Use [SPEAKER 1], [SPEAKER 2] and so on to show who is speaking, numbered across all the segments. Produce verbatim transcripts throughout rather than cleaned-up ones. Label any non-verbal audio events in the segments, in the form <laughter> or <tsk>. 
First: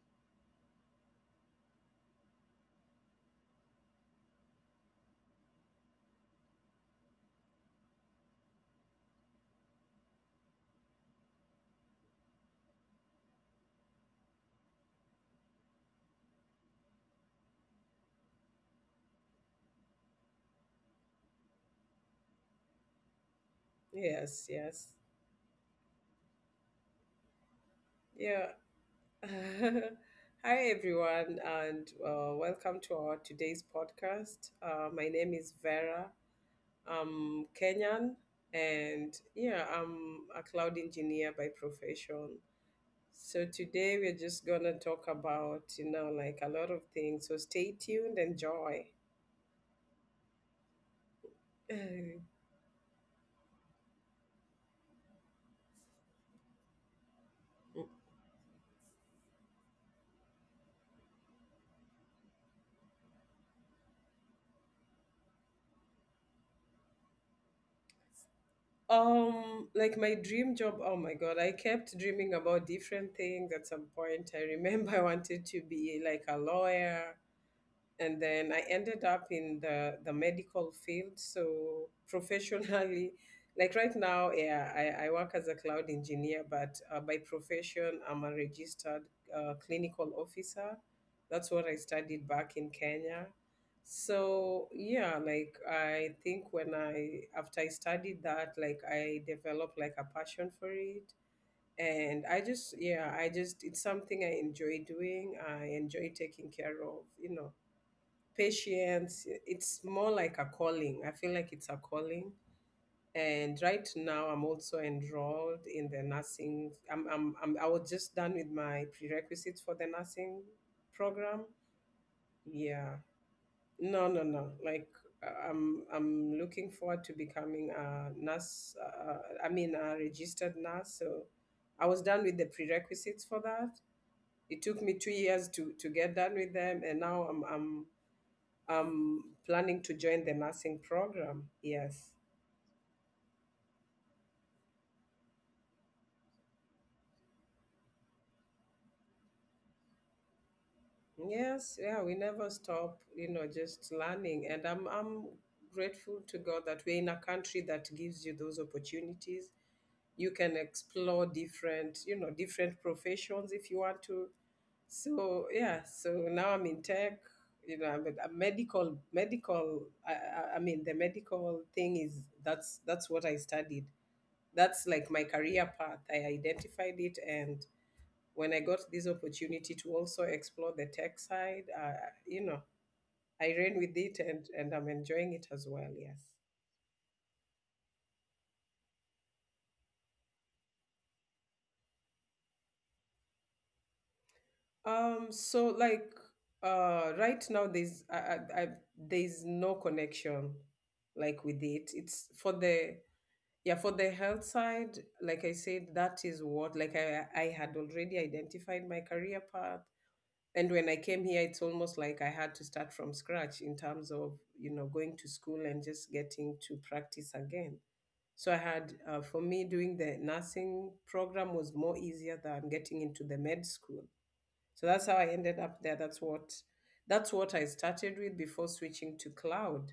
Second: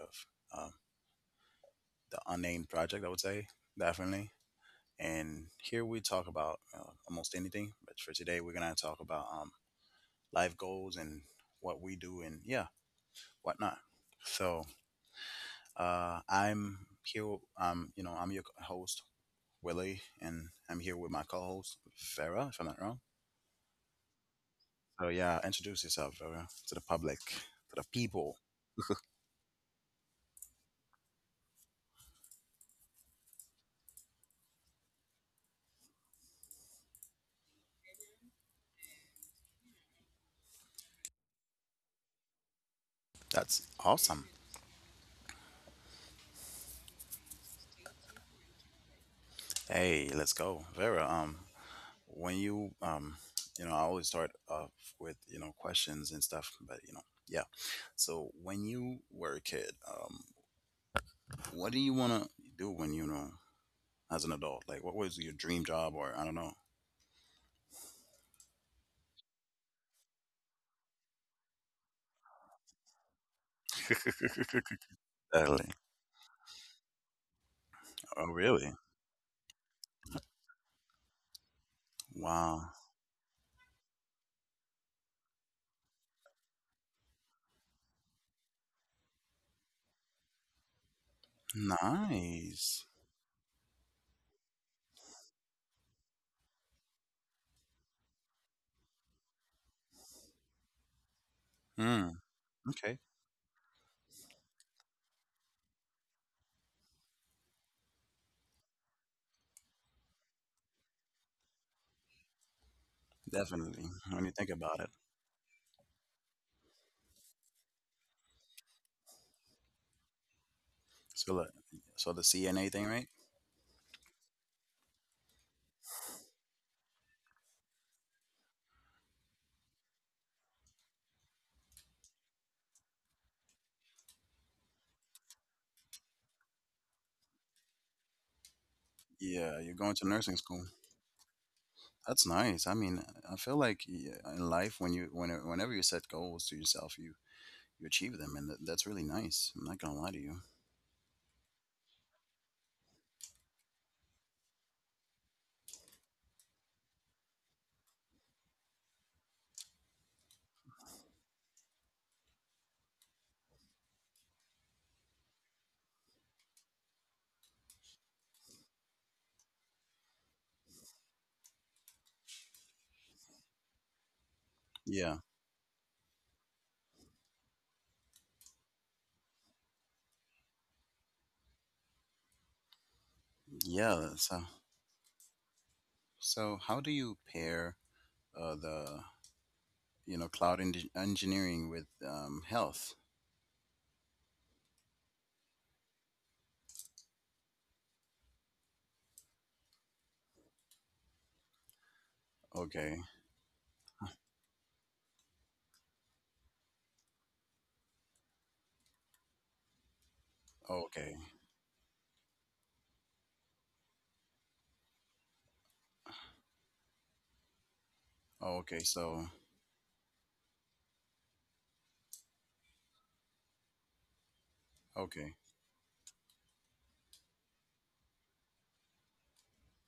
[SPEAKER 1] of um, the Unnamed Project, I would say, definitely. And here we talk about uh, almost anything, but for today we're going to talk about um, life goals and what we do and yeah, whatnot. So uh, I'm here, um, you know, I'm your host, Willie, and I'm here with my co-host, Vera, if I'm not wrong.
[SPEAKER 2] Yes, yes.
[SPEAKER 1] So yeah, introduce yourself, Vera, to the public, to the people.
[SPEAKER 2] Yeah. <laughs> Hi, everyone, and uh, welcome to our today's podcast. Uh, my name is Vera. I'm Kenyan, and yeah, I'm a cloud engineer by profession. So
[SPEAKER 1] That's
[SPEAKER 2] today we're
[SPEAKER 1] awesome.
[SPEAKER 2] just gonna talk about, you know, like a lot of things. So stay tuned, enjoy.
[SPEAKER 1] Hey, let's go, Vera. Um, when you um you know I always start off with you know questions and stuff, but you know yeah,
[SPEAKER 2] <laughs>
[SPEAKER 1] so when you were a kid, um what do you want to do when you know as an adult? Like, what was your dream job, or I don't know?
[SPEAKER 2] Um, like my dream job. Oh my God, I kept dreaming about different things. At some point,
[SPEAKER 1] <laughs>
[SPEAKER 2] I remember <laughs> I wanted to
[SPEAKER 1] Exactly.
[SPEAKER 2] be like a lawyer and
[SPEAKER 1] Oh
[SPEAKER 2] then I
[SPEAKER 1] really?
[SPEAKER 2] ended up in the the medical field. So
[SPEAKER 1] Wow.
[SPEAKER 2] professionally, <laughs> like right now, yeah, I, I work as a cloud engineer, but uh, by profession, I'm a registered uh, clinical officer. That's what I studied back in
[SPEAKER 1] Nice.
[SPEAKER 2] Kenya. So yeah, like I think when I after I studied that, like I developed like a passion for it.
[SPEAKER 1] Hmm.
[SPEAKER 2] And I just
[SPEAKER 1] Okay.
[SPEAKER 2] yeah, I just it's something I enjoy doing. I enjoy taking care of, you know, patience. It's more like a calling. I feel like it's a calling, and right
[SPEAKER 1] Definitely.
[SPEAKER 2] now
[SPEAKER 1] When you
[SPEAKER 2] I'm
[SPEAKER 1] think
[SPEAKER 2] also
[SPEAKER 1] about it,
[SPEAKER 2] enrolled in the nursing. I'm, I'm, I'm I was just done with my prerequisites for the nursing
[SPEAKER 1] so
[SPEAKER 2] program.
[SPEAKER 1] like, so the CNA thing,
[SPEAKER 2] Yeah,
[SPEAKER 1] right?
[SPEAKER 2] no no no like uh, I'm i'm looking forward to becoming a nurse, uh, i mean a registered nurse. So I was done with the prerequisites for that. It took me two years to to get done with them, and now i'm i'm I'm
[SPEAKER 1] Yeah,
[SPEAKER 2] planning
[SPEAKER 1] you're
[SPEAKER 2] to
[SPEAKER 1] going to
[SPEAKER 2] join the
[SPEAKER 1] nursing school.
[SPEAKER 2] nursing program. Yes.
[SPEAKER 1] That's nice. I mean, I feel like yeah, in life, when you when whenever you set goals to yourself, you you achieve them, and that, that's really nice. I'm not gonna lie to you.
[SPEAKER 2] Yes, yeah, we never stop, you know, just learning. And I'm I'm grateful to God that we're in a country that gives you those opportunities. You can explore different, you know, different professions if you want to. So yeah, so now I'm in tech. You know, I'm a medical, medical. I, I I mean, the medical thing is that's that's what I studied. That's like my
[SPEAKER 1] Yeah,
[SPEAKER 2] career path. I identified it, and when I got this opportunity to also explore the tech side, uh, you know, I ran with
[SPEAKER 1] yeah.
[SPEAKER 2] it, and
[SPEAKER 1] So
[SPEAKER 2] and I'm enjoying it as well. Yes.
[SPEAKER 1] so how do you pair uh, the you know cloud en- engineering with um, health?
[SPEAKER 2] Um. So like, uh, right now there's I, I, I there's no connection, like with it. It's for the
[SPEAKER 1] Okay,
[SPEAKER 2] yeah for the health side. Like I said, that is what like I I had already identified my career path, and when I
[SPEAKER 1] okay,
[SPEAKER 2] came here it's almost like I had to start from scratch in terms of, you know, going to school and just getting to practice again. So I
[SPEAKER 1] okay.
[SPEAKER 2] had, uh,
[SPEAKER 1] So
[SPEAKER 2] for me doing the nursing program was more easier than getting into the med school. So that's how I
[SPEAKER 1] okay,
[SPEAKER 2] ended up there. That's what that's what I started with before switching to cloud.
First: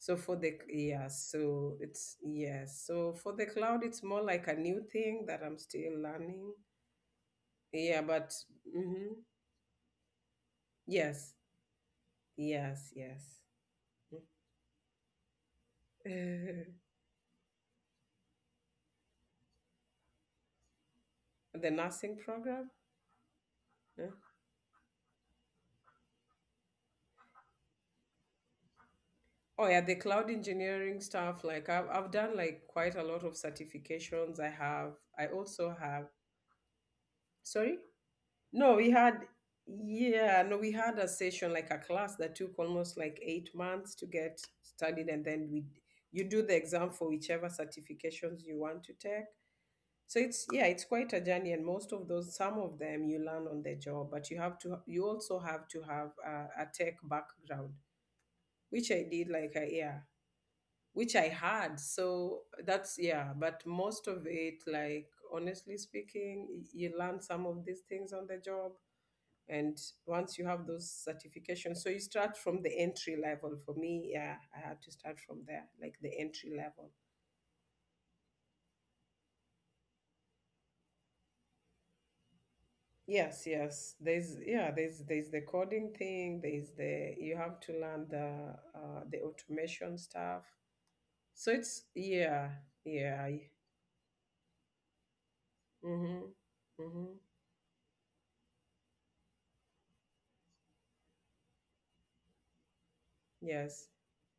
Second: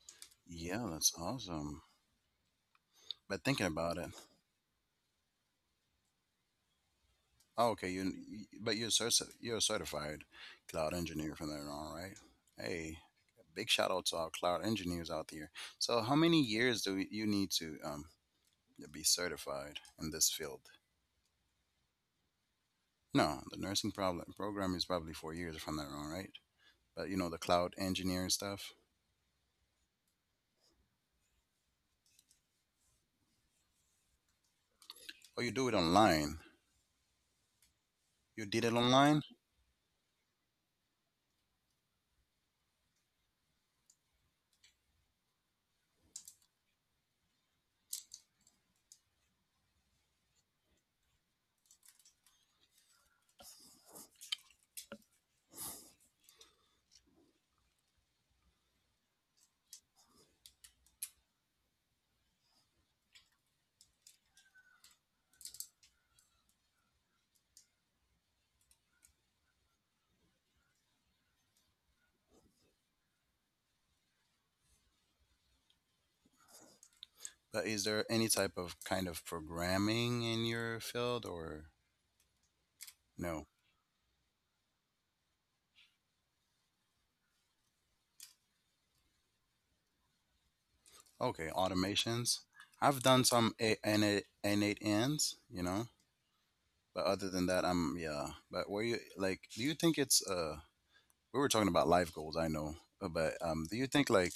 [SPEAKER 2] So for the
[SPEAKER 1] yeah,
[SPEAKER 2] yeah
[SPEAKER 1] that's
[SPEAKER 2] so
[SPEAKER 1] awesome.
[SPEAKER 2] it's yeah so for
[SPEAKER 1] But
[SPEAKER 2] the
[SPEAKER 1] thinking
[SPEAKER 2] cloud
[SPEAKER 1] about
[SPEAKER 2] it's
[SPEAKER 1] it,
[SPEAKER 2] more like a new thing that I'm still learning.
[SPEAKER 1] oh, okay,
[SPEAKER 2] Yeah
[SPEAKER 1] you,
[SPEAKER 2] but
[SPEAKER 1] but you're
[SPEAKER 2] mhm.
[SPEAKER 1] certi- you're a certified cloud
[SPEAKER 2] Yes,
[SPEAKER 1] engineer from there on, right?
[SPEAKER 2] yes,
[SPEAKER 1] Hey,
[SPEAKER 2] yes.
[SPEAKER 1] big shout out to our
[SPEAKER 2] <laughs>
[SPEAKER 1] cloud engineers out there. So, how many
[SPEAKER 2] Uh,
[SPEAKER 1] years do you need to um to be certified in this field?
[SPEAKER 2] the nursing program.
[SPEAKER 1] No, the nursing
[SPEAKER 2] Yeah.
[SPEAKER 1] problem program is probably four years from there on, right? But you know the cloud engineering stuff,
[SPEAKER 2] Oh yeah, the cloud engineering stuff, like I've, I've done like quite a lot of certifications. I have i
[SPEAKER 1] oh, you do it
[SPEAKER 2] also have
[SPEAKER 1] online.
[SPEAKER 2] Sorry.
[SPEAKER 1] You did it
[SPEAKER 2] no We had
[SPEAKER 1] online,
[SPEAKER 2] yeah no we had a session, like a class that took almost like eight months to get studied, and then we you do the exam for whichever certifications you want to take. So it's yeah it's quite a journey, and most of those some of them you learn on the job, but you have to you also have to have a, a tech background, which I did, like I, yeah, which I had. So that's yeah but most of it, like honestly speaking, y- you learn some of these things on the job. And once you have those certifications, so you start from the entry level. For me, yeah, I had to start from there, like the entry level.
[SPEAKER 1] but is there any type of kind of programming in your field or
[SPEAKER 2] Yes,
[SPEAKER 1] no?
[SPEAKER 2] yes, there's yeah there's there's the coding thing. There's the you have to learn the uh, the automation stuff. So
[SPEAKER 1] Okay,
[SPEAKER 2] it's
[SPEAKER 1] automations.
[SPEAKER 2] yeah
[SPEAKER 1] I've done
[SPEAKER 2] yeah.
[SPEAKER 1] some a- innate innate ends, you know,
[SPEAKER 2] Mm-hmm.
[SPEAKER 1] but
[SPEAKER 2] Mm-hmm.
[SPEAKER 1] other than that, I'm yeah. But were you like? Do you think it's uh? We were talking about life goals, I know, uh, but um, do
[SPEAKER 2] Yes.
[SPEAKER 1] you think like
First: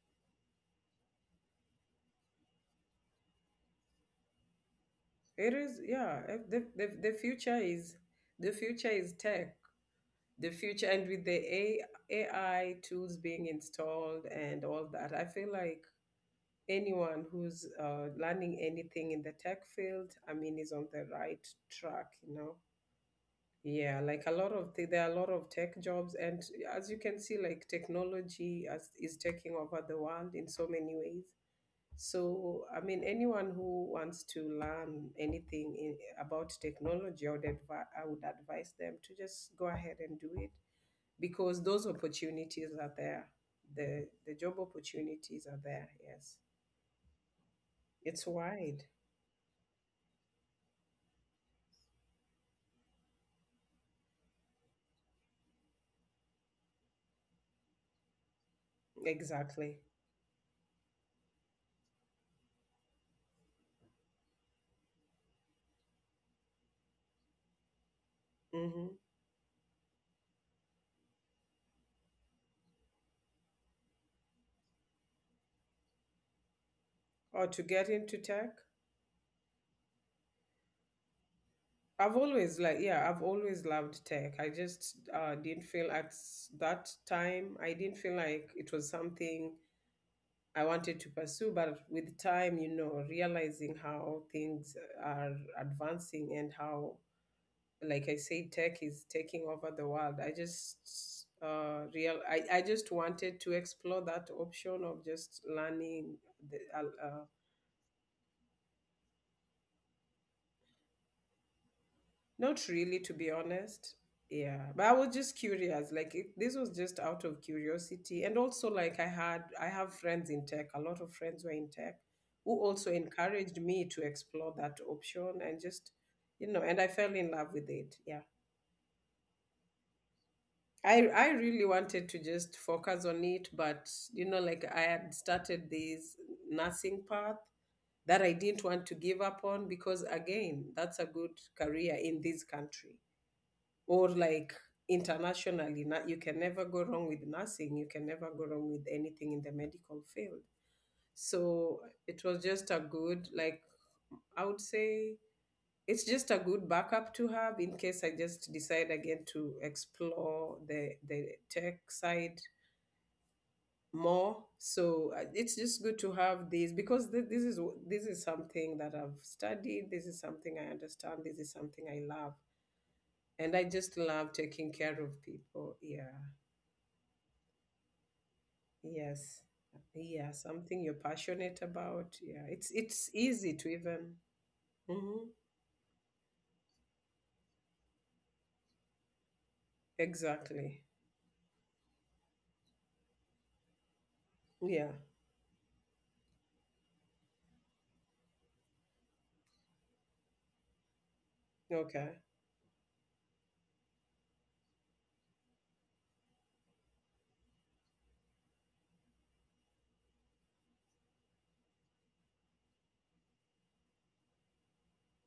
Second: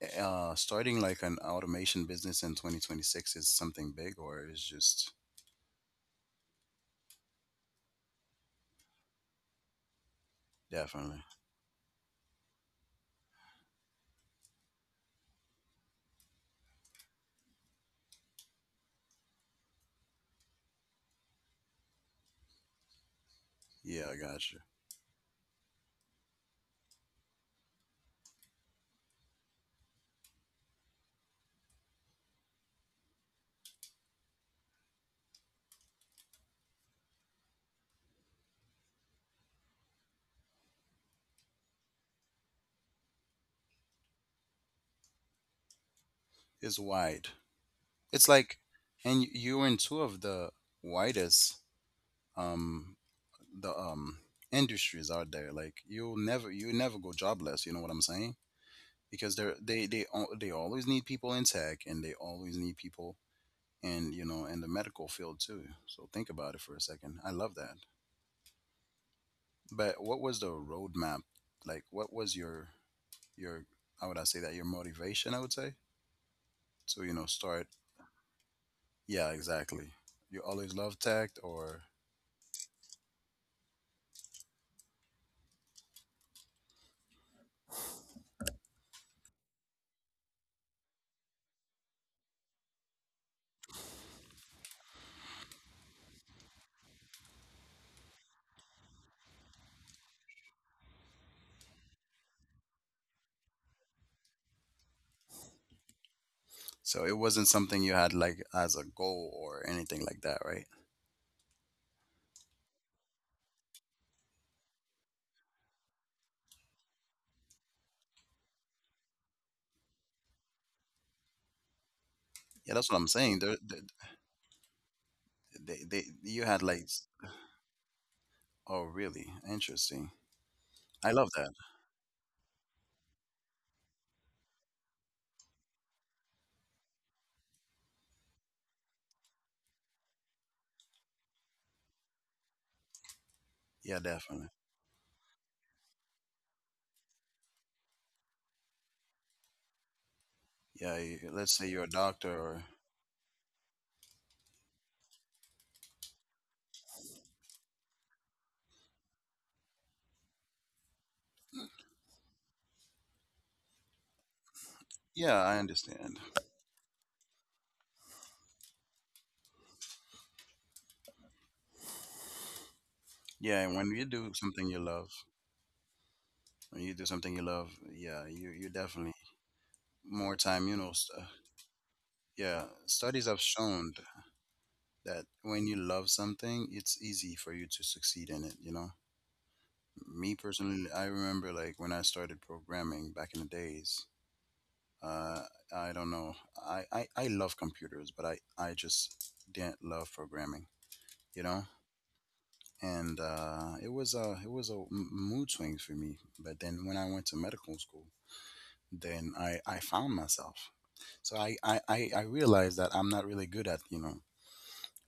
[SPEAKER 1] eh, uh starting like an automation business in twenty twenty-six is something big, or is just
[SPEAKER 2] It is, yeah. If the, the the future is the future is tech. The future and
[SPEAKER 1] definitely,
[SPEAKER 2] with the A, AI tools being installed and all that, I feel like anyone who's uh, learning anything in the tech field, I mean, is on the right track. You know, yeah.
[SPEAKER 1] yeah, I
[SPEAKER 2] Like a lot
[SPEAKER 1] got you.
[SPEAKER 2] of th- there are a lot of tech jobs, and as you can see, like technology as, is taking over the world in so many ways. So, I mean, anyone who wants to learn anything in, about technology, I would, advi- I would advise them to just go ahead and do it because those opportunities are there. The, the job opportunities are there, yes.
[SPEAKER 1] It's wide.
[SPEAKER 2] It's
[SPEAKER 1] It's like,
[SPEAKER 2] wide.
[SPEAKER 1] and you you were in two of the widest um the um industries out there. Like, you'll never you never go jobless, you know what I'm saying? Because they're
[SPEAKER 2] Exactly.
[SPEAKER 1] they they al- they always need people in tech, and they always need people in, you know, in the medical field too. So think about it for a second. I love that.
[SPEAKER 2] Mm-hmm.
[SPEAKER 1] But what was the roadmap? Like, what was your your how would I say that, your motivation, I would say, to you know
[SPEAKER 2] Or to
[SPEAKER 1] start.
[SPEAKER 2] get into tech.
[SPEAKER 1] Yeah, exactly. You always love tech, or
[SPEAKER 2] I've always like yeah, I've always loved tech. I just uh, didn't feel at s- that time. I didn't feel like it was something I wanted to pursue, but with time, you know, realizing how things are advancing, and how, like I say, tech is taking over the world. I just uh, real, I, I just wanted to explore that option of just learning the,
[SPEAKER 1] so it
[SPEAKER 2] uh,
[SPEAKER 1] wasn't something you had like as a goal or anything like that, right?
[SPEAKER 2] not really, to be honest. Yeah, but I was just curious. Like it, this was just out of curiosity, and also like I had I have friends in tech. A lot of friends were in tech, who
[SPEAKER 1] Yeah,
[SPEAKER 2] also
[SPEAKER 1] that's what I'm saying. There,
[SPEAKER 2] encouraged
[SPEAKER 1] there,
[SPEAKER 2] me to explore that option and
[SPEAKER 1] They,
[SPEAKER 2] just,
[SPEAKER 1] they, you
[SPEAKER 2] you know,
[SPEAKER 1] had
[SPEAKER 2] and
[SPEAKER 1] like,
[SPEAKER 2] I
[SPEAKER 1] s-,
[SPEAKER 2] fell in love with it. Yeah,
[SPEAKER 1] oh, really? Interesting.
[SPEAKER 2] I
[SPEAKER 1] I
[SPEAKER 2] I
[SPEAKER 1] love that.
[SPEAKER 2] really wanted to just focus on it, but you know, like I had started this nursing path that I didn't want to give up on, because again, that's a good career in this country
[SPEAKER 1] Yeah,
[SPEAKER 2] or
[SPEAKER 1] definitely.
[SPEAKER 2] like internationally. Not you can never go wrong with nursing. You can never go wrong with anything in the medical field.
[SPEAKER 1] Yeah, you-, let's say
[SPEAKER 2] So
[SPEAKER 1] you're a
[SPEAKER 2] it
[SPEAKER 1] doctor
[SPEAKER 2] was
[SPEAKER 1] or,
[SPEAKER 2] just a good like I would say it's just a good backup to have in case I just decide again to explore the the tech side more. So uh,
[SPEAKER 1] yeah,
[SPEAKER 2] it's
[SPEAKER 1] I
[SPEAKER 2] just good to
[SPEAKER 1] understand.
[SPEAKER 2] have these, because th- this is w- this is something that I've studied, this is something I understand, this is something I love, and
[SPEAKER 1] Yeah,
[SPEAKER 2] I
[SPEAKER 1] and when
[SPEAKER 2] just
[SPEAKER 1] you
[SPEAKER 2] love
[SPEAKER 1] do something
[SPEAKER 2] taking
[SPEAKER 1] you
[SPEAKER 2] care
[SPEAKER 1] love,
[SPEAKER 2] of people. Yeah.
[SPEAKER 1] when you do something you love, yeah, you, you definitely
[SPEAKER 2] Yes. Yeah,
[SPEAKER 1] more time, you
[SPEAKER 2] something you're
[SPEAKER 1] know, st-
[SPEAKER 2] passionate about. Yeah, it's
[SPEAKER 1] yeah,
[SPEAKER 2] it's
[SPEAKER 1] studies have
[SPEAKER 2] easy to
[SPEAKER 1] shown
[SPEAKER 2] even. Hmm.
[SPEAKER 1] that when you love something, it's easy for you to succeed in it, you know? Me
[SPEAKER 2] Exactly.
[SPEAKER 1] personally, I remember like when I started programming back in the days,
[SPEAKER 2] Yeah.
[SPEAKER 1] Uh, I don't know. I, I, I love computers, but I, I just didn't love programming, you know?
[SPEAKER 2] Okay.
[SPEAKER 1] And uh, it was a it was a m- mood swing for me. But then when I went to medical school, then I, I found myself. So I, I, I I realized that I'm not really good at, you know,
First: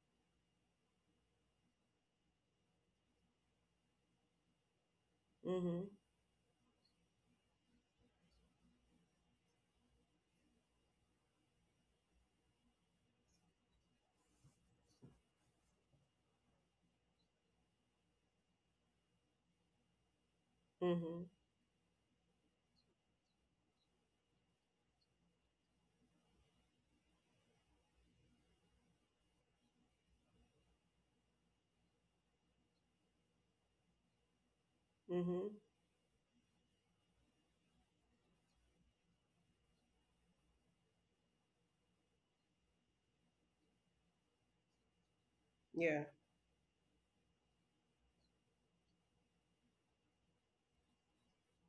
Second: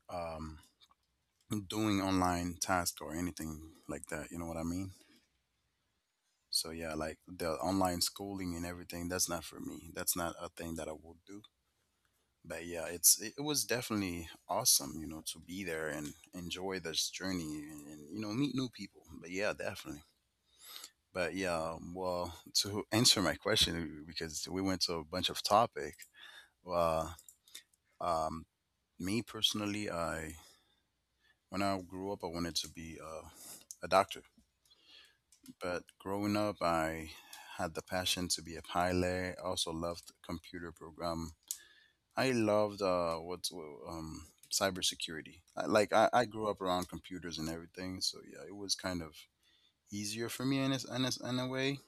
[SPEAKER 1] um, doing online tasks or anything like that. You know what I mean?
[SPEAKER 2] Mm-hmm.
[SPEAKER 1] So yeah, like the online schooling and everything, that's not for me. That's not a thing that I will do. But yeah, it's it was definitely awesome, you know, to be there and enjoy this journey, and, and you know meet new people. But yeah, definitely. But
[SPEAKER 2] Mm-hmm.
[SPEAKER 1] yeah, um, well <laughs> to answer my question, because we went to a bunch of topic. Well, um me personally, I, when I grew up, I wanted to be uh, a doctor.
[SPEAKER 2] Mm-hmm.
[SPEAKER 1] But growing up, I had the passion to be a pilot. I also loved computer program. I loved uh, what's um, cybersecurity. I, like I,
[SPEAKER 2] Yeah.
[SPEAKER 1] I grew up around computers and everything, so yeah, it was kind of easier for me in a, in a, in a way.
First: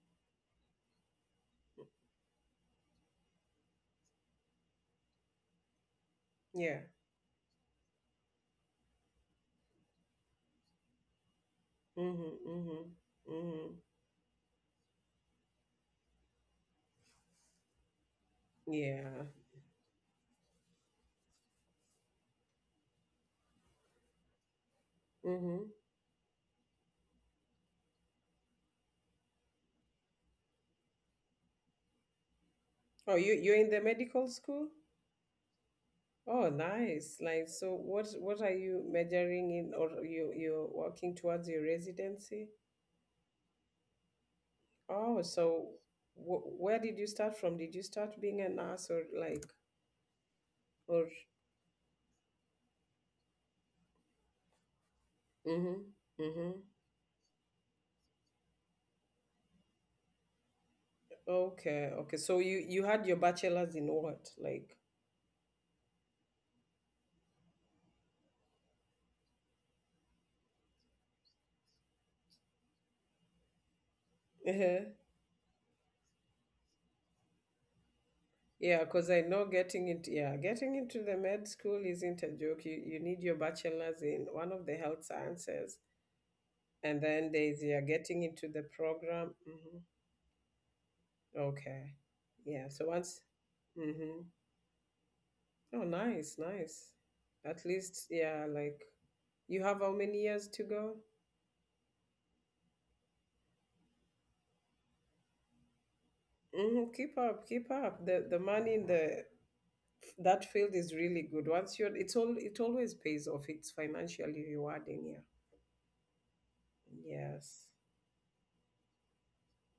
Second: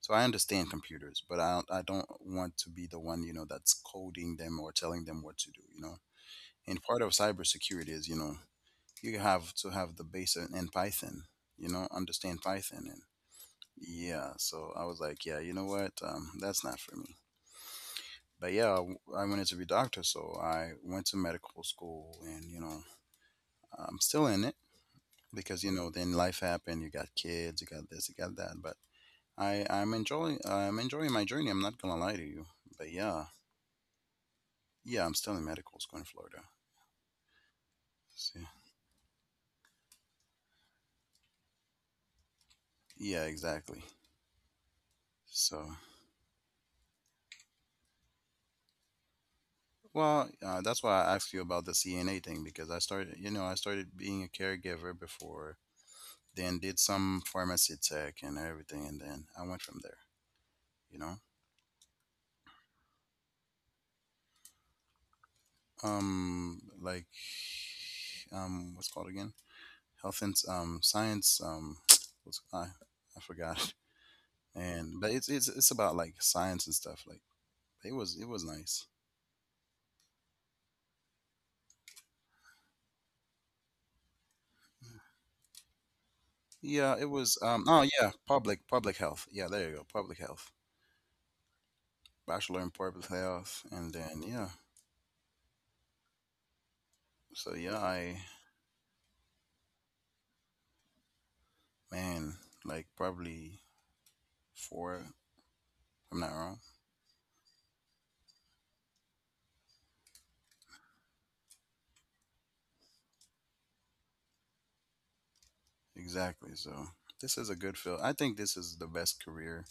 [SPEAKER 1] So I understand computers, but I don't, I don't want to be the one, you know, that's coding them or telling them what to do. You know,
[SPEAKER 2] Yeah.
[SPEAKER 1] and part of cybersecurity is, you know, you have to have the base in, in Python. You know,
[SPEAKER 2] Mm-hmm.
[SPEAKER 1] understand
[SPEAKER 2] Mm-hmm.
[SPEAKER 1] Python and
[SPEAKER 2] Mm-hmm.
[SPEAKER 1] yeah. So I was like, yeah, you know what? Um, that's not for me. But yeah, w-
[SPEAKER 2] Yeah.
[SPEAKER 1] I wanted to be doctor, so I went to medical school, and you know, I'm still in it because
[SPEAKER 2] Mm-hmm.
[SPEAKER 1] you know, then life happened. You got kids, you got this, you got that. But I, I'm enjoying, I'm enjoying my journey. I'm not gonna lie to you. But
[SPEAKER 2] Oh,
[SPEAKER 1] yeah,
[SPEAKER 2] you you're in the medical school?
[SPEAKER 1] yeah, I'm still in medical school in Florida.
[SPEAKER 2] Oh, nice. Like, so what what
[SPEAKER 1] So,
[SPEAKER 2] are you majoring in, or you you're working towards your residency?
[SPEAKER 1] yeah, exactly.
[SPEAKER 2] Oh,
[SPEAKER 1] So,
[SPEAKER 2] so wh where did you start from? Did you start being a nurse, or like,
[SPEAKER 1] well, uh, that's why
[SPEAKER 2] or
[SPEAKER 1] I asked you about the C N A thing, because I started, you know, I started being a caregiver before,
[SPEAKER 2] mhm.
[SPEAKER 1] then
[SPEAKER 2] Mhm.
[SPEAKER 1] did some pharmacy tech and everything, and then I went from there. You know.
[SPEAKER 2] Okay, okay. So you you had your bachelor's in what? Like,
[SPEAKER 1] um like um what's it called again? Health and um science um <tsk> what's I I forgot. <laughs>
[SPEAKER 2] uh,
[SPEAKER 1] And but it's it's it's about like science and stuff like it was it was
[SPEAKER 2] yeah,
[SPEAKER 1] nice.
[SPEAKER 2] because I know getting into yeah, getting into the med school isn't a joke. You you need your bachelor's in one of the health sciences,
[SPEAKER 1] Yeah,
[SPEAKER 2] and
[SPEAKER 1] it
[SPEAKER 2] then
[SPEAKER 1] was
[SPEAKER 2] there's
[SPEAKER 1] um
[SPEAKER 2] yeah,
[SPEAKER 1] oh yeah,
[SPEAKER 2] getting into the
[SPEAKER 1] public public health.
[SPEAKER 2] program.
[SPEAKER 1] Yeah, there
[SPEAKER 2] Hmm.
[SPEAKER 1] you go, public health.
[SPEAKER 2] Okay,
[SPEAKER 1] Bachelor
[SPEAKER 2] yeah.
[SPEAKER 1] in
[SPEAKER 2] So
[SPEAKER 1] public
[SPEAKER 2] once,
[SPEAKER 1] health and
[SPEAKER 2] mm-hmm.
[SPEAKER 1] then yeah,
[SPEAKER 2] Oh, nice, nice.
[SPEAKER 1] so
[SPEAKER 2] At
[SPEAKER 1] yeah,
[SPEAKER 2] least
[SPEAKER 1] I
[SPEAKER 2] yeah, like you have how many years to go?
[SPEAKER 1] man, like probably four if I'm not wrong.
[SPEAKER 2] Mm-hmm. Keep up, keep up. The the money in the that field is really good. Once you're, it's all, it always pays off. It's financially rewarding.
[SPEAKER 1] Exactly. So
[SPEAKER 2] Yeah.
[SPEAKER 1] this is a
[SPEAKER 2] Yes.
[SPEAKER 1] good field. I think this is the best career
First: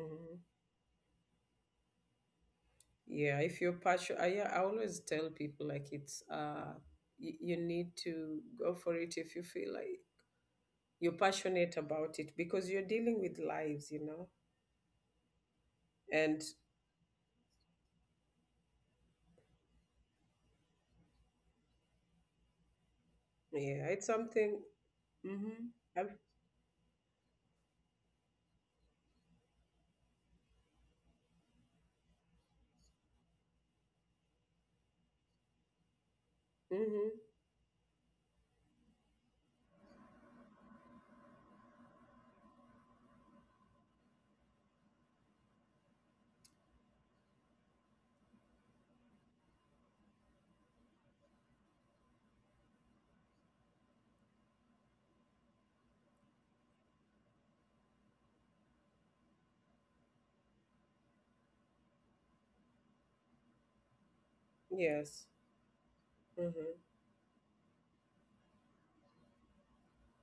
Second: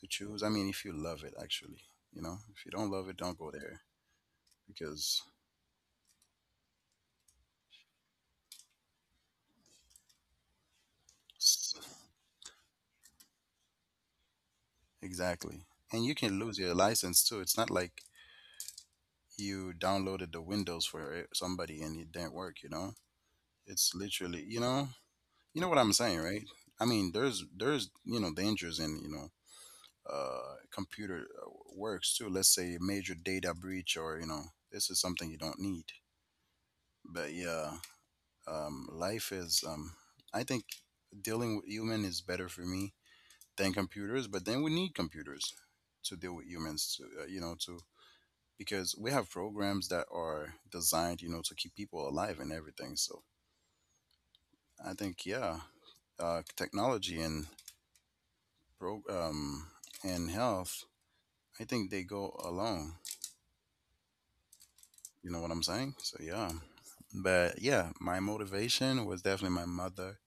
[SPEAKER 1] to choose. I mean, if you love it, actually, you know, if you don't love it, don't
[SPEAKER 2] Yeah.
[SPEAKER 1] go
[SPEAKER 2] If
[SPEAKER 1] there
[SPEAKER 2] you're passionate, I, I always
[SPEAKER 1] because
[SPEAKER 2] tell people like it's, uh, you, you need to go for it if you feel like you're passionate
[SPEAKER 1] s-
[SPEAKER 2] about it, because you're dealing with lives, you know?
[SPEAKER 1] exactly. And you can
[SPEAKER 2] And
[SPEAKER 1] lose your license too. It's not like you downloaded the Windows for it- somebody and it didn't work, you know?
[SPEAKER 2] yeah,
[SPEAKER 1] It's
[SPEAKER 2] it's
[SPEAKER 1] literally, you
[SPEAKER 2] something,
[SPEAKER 1] know, you
[SPEAKER 2] mm-hmm.
[SPEAKER 1] know what I'm
[SPEAKER 2] I've,
[SPEAKER 1] saying, right? I mean, there's there's, you know, dangers in, you know, uh computer uh, works too. Let's say a major data breach, or, you know, this is something you don't need.
[SPEAKER 2] mm-hmm.
[SPEAKER 1] But yeah, um, life is um, I think dealing with human is better for me than computers, but then we need computers to deal with humans to, uh, you know, to, because we have programs that are designed, you know, to keep people alive and everything, so I think yeah, uh, technology and pro um, and health, I think they go along,
[SPEAKER 2] Yes.
[SPEAKER 1] you know what I'm saying? So yeah,
[SPEAKER 2] Mm-hmm.
[SPEAKER 1] but yeah, my motivation was definitely my mother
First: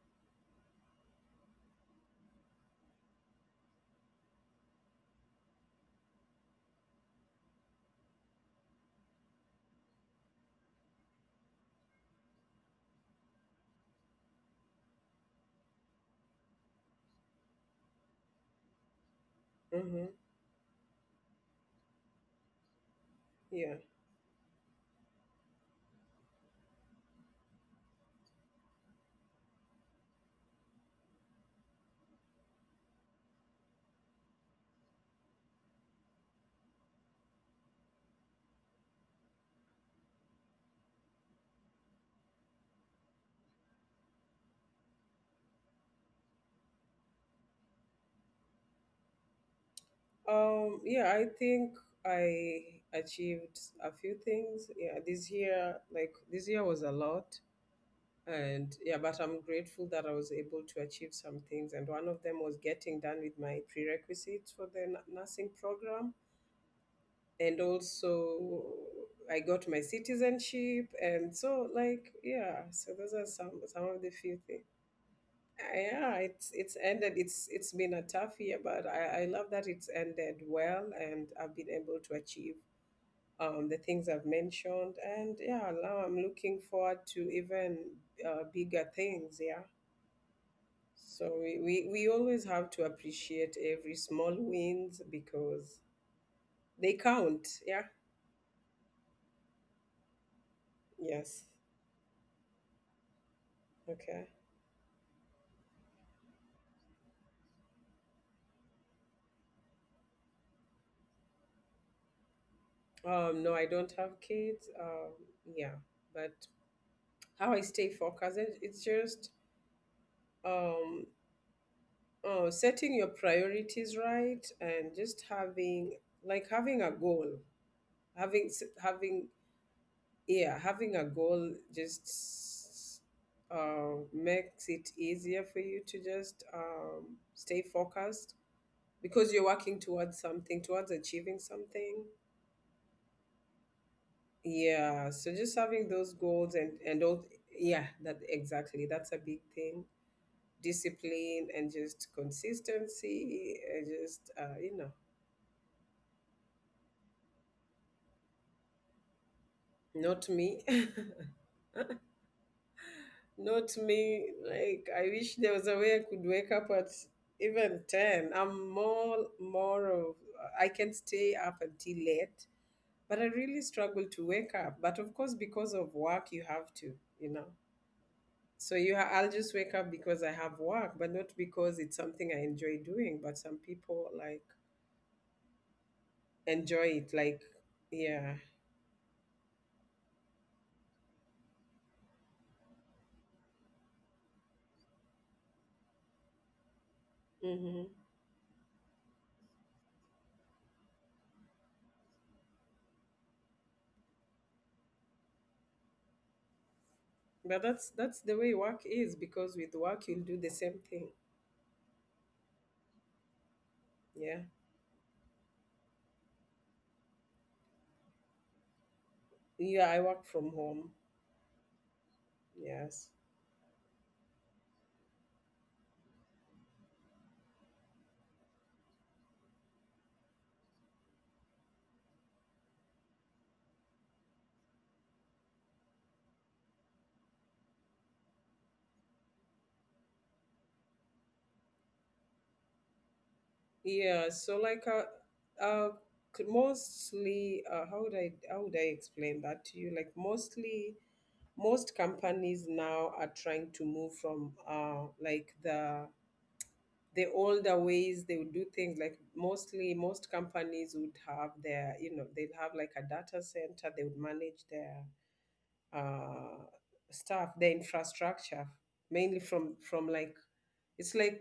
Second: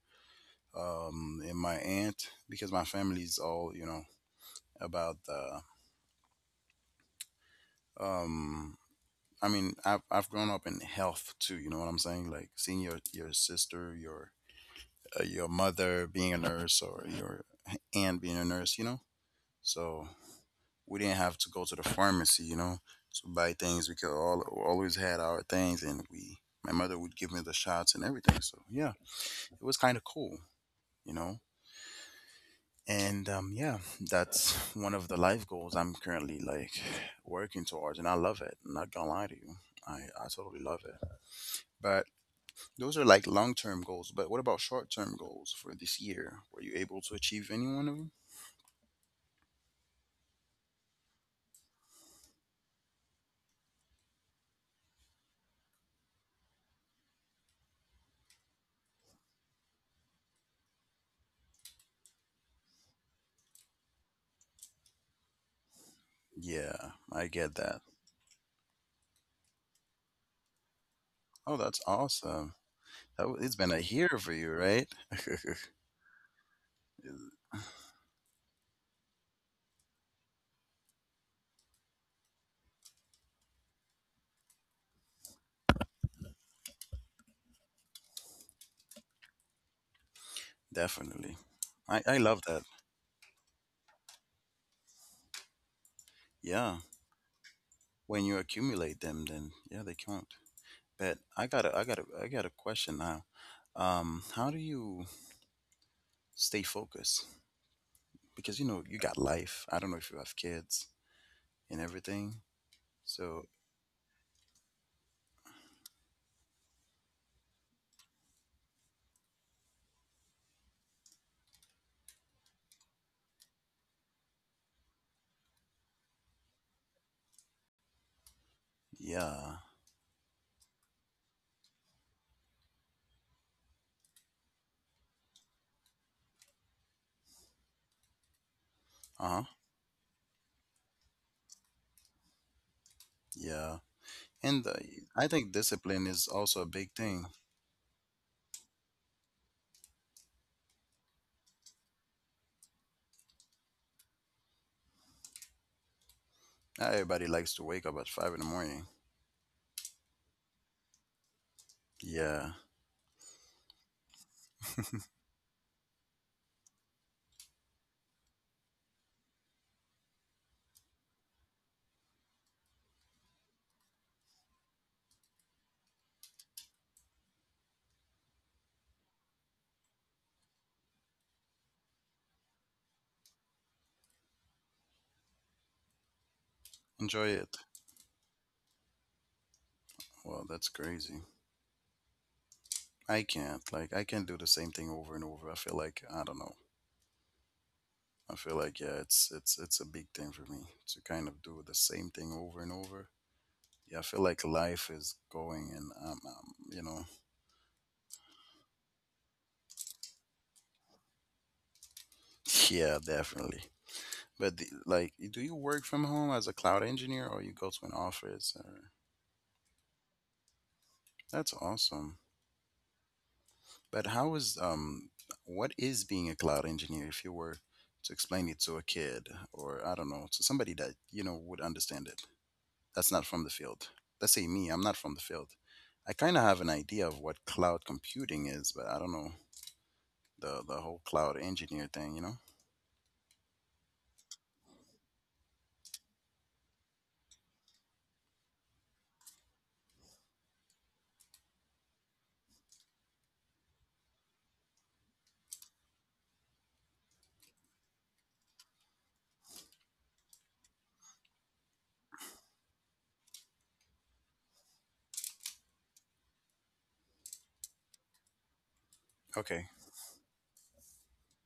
[SPEAKER 1] um and my aunt, because my family's all, you know, about the um I mean i've, I've grown up in health too, you know what I'm saying, like seeing your your sister, your uh, your mother being a nurse, or your aunt being a nurse, you know, so
[SPEAKER 2] Mm-hmm.
[SPEAKER 1] we didn't have to go to the pharmacy, you know, to buy
[SPEAKER 2] Yeah.
[SPEAKER 1] things. We could all, we always had our things, and we, my mother would give me the shots and everything, so yeah, it was kind of cool, you know. And um, yeah, that's one of the life goals I'm currently like working towards, and I love it. I'm not gonna lie to you. i, I totally love it. But those are like long-term goals, but what about short-term goals for this year? Were you able to achieve any one of them?
[SPEAKER 2] Um, yeah, I think I achieved a few things. Yeah, this year, like this year was a lot. And yeah, but I'm grateful that I was able to achieve some things. And one of them was getting done with my prerequisites for the n- nursing program.
[SPEAKER 1] Yeah, I
[SPEAKER 2] And
[SPEAKER 1] get that.
[SPEAKER 2] also, I got my citizenship. And
[SPEAKER 1] Oh,
[SPEAKER 2] so,
[SPEAKER 1] that's
[SPEAKER 2] like,
[SPEAKER 1] awesome.
[SPEAKER 2] yeah, so those are
[SPEAKER 1] That, w-
[SPEAKER 2] some,
[SPEAKER 1] it's been
[SPEAKER 2] some
[SPEAKER 1] a
[SPEAKER 2] of the
[SPEAKER 1] year
[SPEAKER 2] few
[SPEAKER 1] for you,
[SPEAKER 2] things.
[SPEAKER 1] right?
[SPEAKER 2] Yeah, it's it's ended.
[SPEAKER 1] <laughs>
[SPEAKER 2] It's it's been a tough year, but i i love that it's ended well, and I've been able to achieve um the things I've mentioned. And yeah, now I'm looking forward to even uh, bigger things. Yeah. So
[SPEAKER 1] Definitely.
[SPEAKER 2] we, we
[SPEAKER 1] I,
[SPEAKER 2] we
[SPEAKER 1] I love
[SPEAKER 2] always
[SPEAKER 1] that.
[SPEAKER 2] have to appreciate every small wins because
[SPEAKER 1] Yeah.
[SPEAKER 2] they count. Yeah.
[SPEAKER 1] When you accumulate them, then yeah, they count. But
[SPEAKER 2] Yes.
[SPEAKER 1] I got a I got a I got a question now. Um,
[SPEAKER 2] Okay.
[SPEAKER 1] how do you stay focused? Because you know, you got life. I don't know if you have kids and everything.
[SPEAKER 2] um
[SPEAKER 1] So,
[SPEAKER 2] no, I don't have kids. Um yeah, but how I stay focused, it- it's just um uh, setting your priorities right and just having like having a goal. Having s- having
[SPEAKER 1] yeah.
[SPEAKER 2] Yeah, having a goal just uh, makes it easier for you to just um, stay focused because
[SPEAKER 1] Uh-huh.
[SPEAKER 2] you're working towards something, towards achieving something.
[SPEAKER 1] Yeah. And uh,
[SPEAKER 2] Yeah.
[SPEAKER 1] I
[SPEAKER 2] So
[SPEAKER 1] think
[SPEAKER 2] just having
[SPEAKER 1] discipline
[SPEAKER 2] those
[SPEAKER 1] is also
[SPEAKER 2] goals
[SPEAKER 1] a
[SPEAKER 2] and
[SPEAKER 1] big
[SPEAKER 2] and
[SPEAKER 1] thing.
[SPEAKER 2] all. Yeah that exactly that's a big thing. Discipline, and just consistency, and just uh, you know.
[SPEAKER 1] Not everybody likes to wake up at five in the morning.
[SPEAKER 2] Not me. <laughs>
[SPEAKER 1] Yeah.
[SPEAKER 2] Not me. Like
[SPEAKER 1] <laughs>
[SPEAKER 2] I wish there was a way I could wake up at even ten. I'm more more of I can stay up until late, but I really struggle to wake up. But of course because of work you have to, you know. So you ha- I'll just wake up because I have work, but not because it's something I enjoy doing, but some people like enjoy it
[SPEAKER 1] Enjoy
[SPEAKER 2] like
[SPEAKER 1] it.
[SPEAKER 2] yeah.
[SPEAKER 1] Well, that's crazy. I can't. Like, I can't do the same thing over and over. I feel like I don't know.
[SPEAKER 2] Mhm.
[SPEAKER 1] I feel like yeah, it's it's it's a big thing for me to kind of do the same thing over and over. Yeah, I feel like life is going, and um, um you know,
[SPEAKER 2] But that's that's the way work is because with work you'll do the same thing.
[SPEAKER 1] <laughs> yeah, definitely.
[SPEAKER 2] Yeah.
[SPEAKER 1] But the, like, do you work from home as a cloud engineer, or you go to an office? Or
[SPEAKER 2] Yeah, I work from home.
[SPEAKER 1] that's awesome.
[SPEAKER 2] Yes.
[SPEAKER 1] But how is um, what is being a cloud engineer? If you were to explain it to a kid, or I don't know, to somebody that you know would understand it, that's not from the field. Let's say me, I'm not from the field. I kind of have an idea of what cloud computing is, but I don't know the the whole cloud engineer thing. You know?
[SPEAKER 2] Yeah. So like uh, uh c- mostly, uh, how would I how would I explain that to you? Like mostly most companies now are trying to move from uh like the the older ways they would do things, like mostly most companies would have their, you know, they'd have like a data center. They would manage their uh stuff, their infrastructure mainly
[SPEAKER 1] Okay.
[SPEAKER 2] from from like... It's like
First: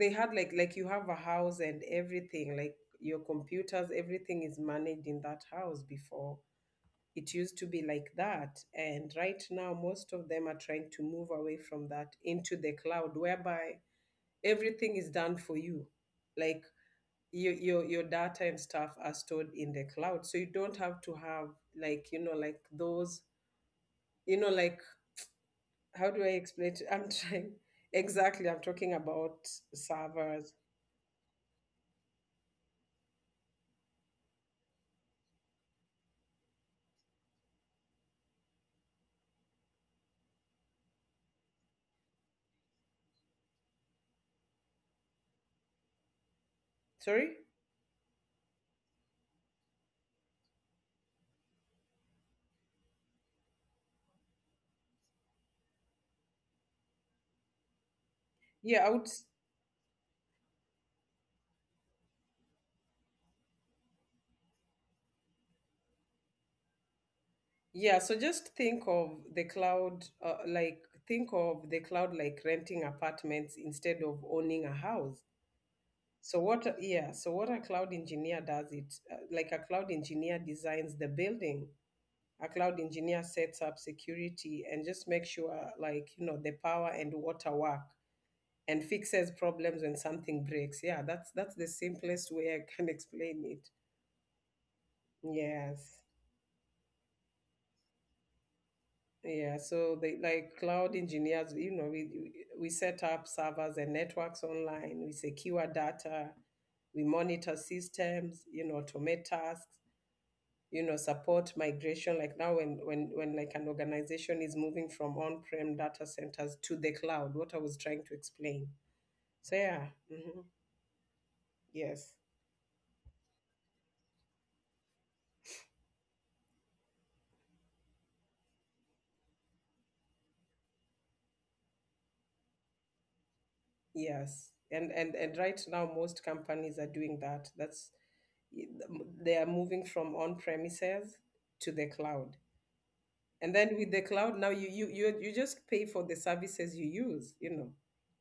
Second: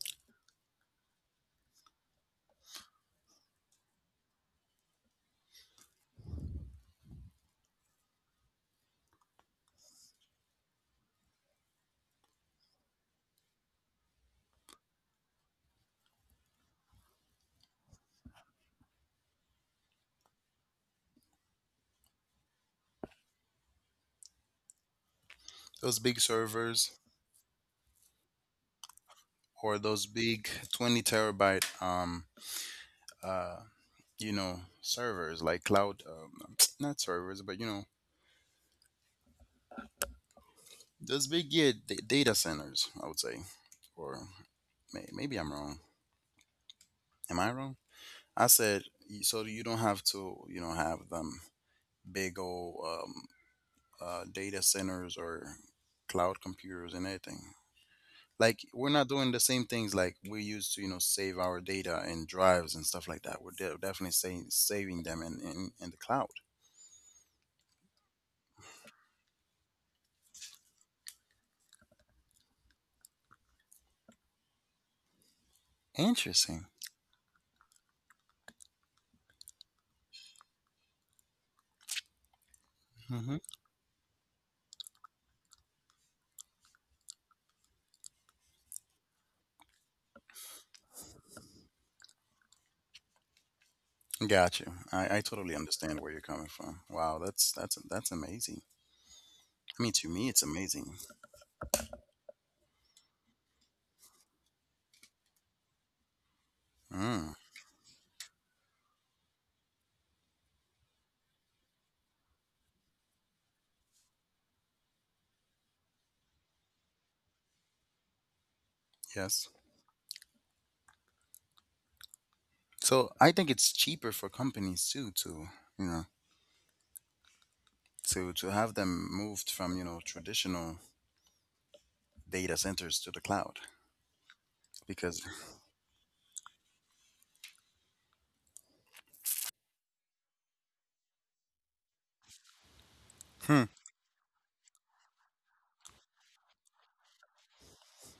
[SPEAKER 2] they had like like you have a house, and everything, like your computers, everything is managed in that house before. It used to be like that. And right now most of them are trying to move away from that into the cloud, whereby everything is done for you. Like your your your data and stuff are stored in the cloud. So you don't have to have like, you know, like those, you know, like...
[SPEAKER 1] Those
[SPEAKER 2] How
[SPEAKER 1] big
[SPEAKER 2] do I explain it?
[SPEAKER 1] servers
[SPEAKER 2] I'm trying, <laughs> exactly, I'm talking about
[SPEAKER 1] or those big
[SPEAKER 2] servers.
[SPEAKER 1] twenty terabyte um uh you know servers like cloud, um, <tsk> not servers, but you know those big, yeah, d- data centers, I would say. Or may- maybe I'm wrong.
[SPEAKER 2] Sorry?
[SPEAKER 1] Am I wrong? I said y- so you don't have to, you know, have them big old um, uh, data centers or cloud computers and anything. Like,
[SPEAKER 2] Yeah,
[SPEAKER 1] we're
[SPEAKER 2] I would.
[SPEAKER 1] not
[SPEAKER 2] s-
[SPEAKER 1] doing the same things like we used to, you know, save our data and drives and stuff like that. We're de- definitely saying saving them in, in in the cloud.
[SPEAKER 2] Yeah, so just think of the cloud, uh, like think of the cloud like renting apartments instead of owning a house. So
[SPEAKER 1] Interesting.
[SPEAKER 2] what? a- Yeah, so what a cloud engineer does it, uh, like a cloud engineer designs the building. A cloud engineer
[SPEAKER 1] Hmm.
[SPEAKER 2] sets up security and just make sure, like, you know, the power and water work, and fixes problems when something breaks. Yeah, that's that's the simplest way I can <laughs> explain it.
[SPEAKER 1] Got you. I, I totally understand
[SPEAKER 2] Yes.
[SPEAKER 1] where you're coming from. Wow, that's that's that's amazing.
[SPEAKER 2] Yeah,
[SPEAKER 1] I mean,
[SPEAKER 2] so
[SPEAKER 1] to
[SPEAKER 2] they
[SPEAKER 1] me it's
[SPEAKER 2] like
[SPEAKER 1] amazing.
[SPEAKER 2] cloud engineers, you know, we we set up servers and networks online, we secure data, we
[SPEAKER 1] Mm.
[SPEAKER 2] monitor systems, you know, automate tasks, you know, support migration. Like now, when when when like an organization is moving from on-prem data centers to the cloud, what I was trying to explain.
[SPEAKER 1] Yes.
[SPEAKER 2] So yeah, hmm yes,
[SPEAKER 1] So I think it's cheaper for companies too to, you know, to to have them moved from, you know, traditional data centers to the cloud
[SPEAKER 2] yes, and and
[SPEAKER 1] because,
[SPEAKER 2] and right now most companies are doing that. That's, they are moving from on-premises to the cloud. And
[SPEAKER 1] hmm,
[SPEAKER 2] then with the cloud now you you you, you just pay for the services you use, you know.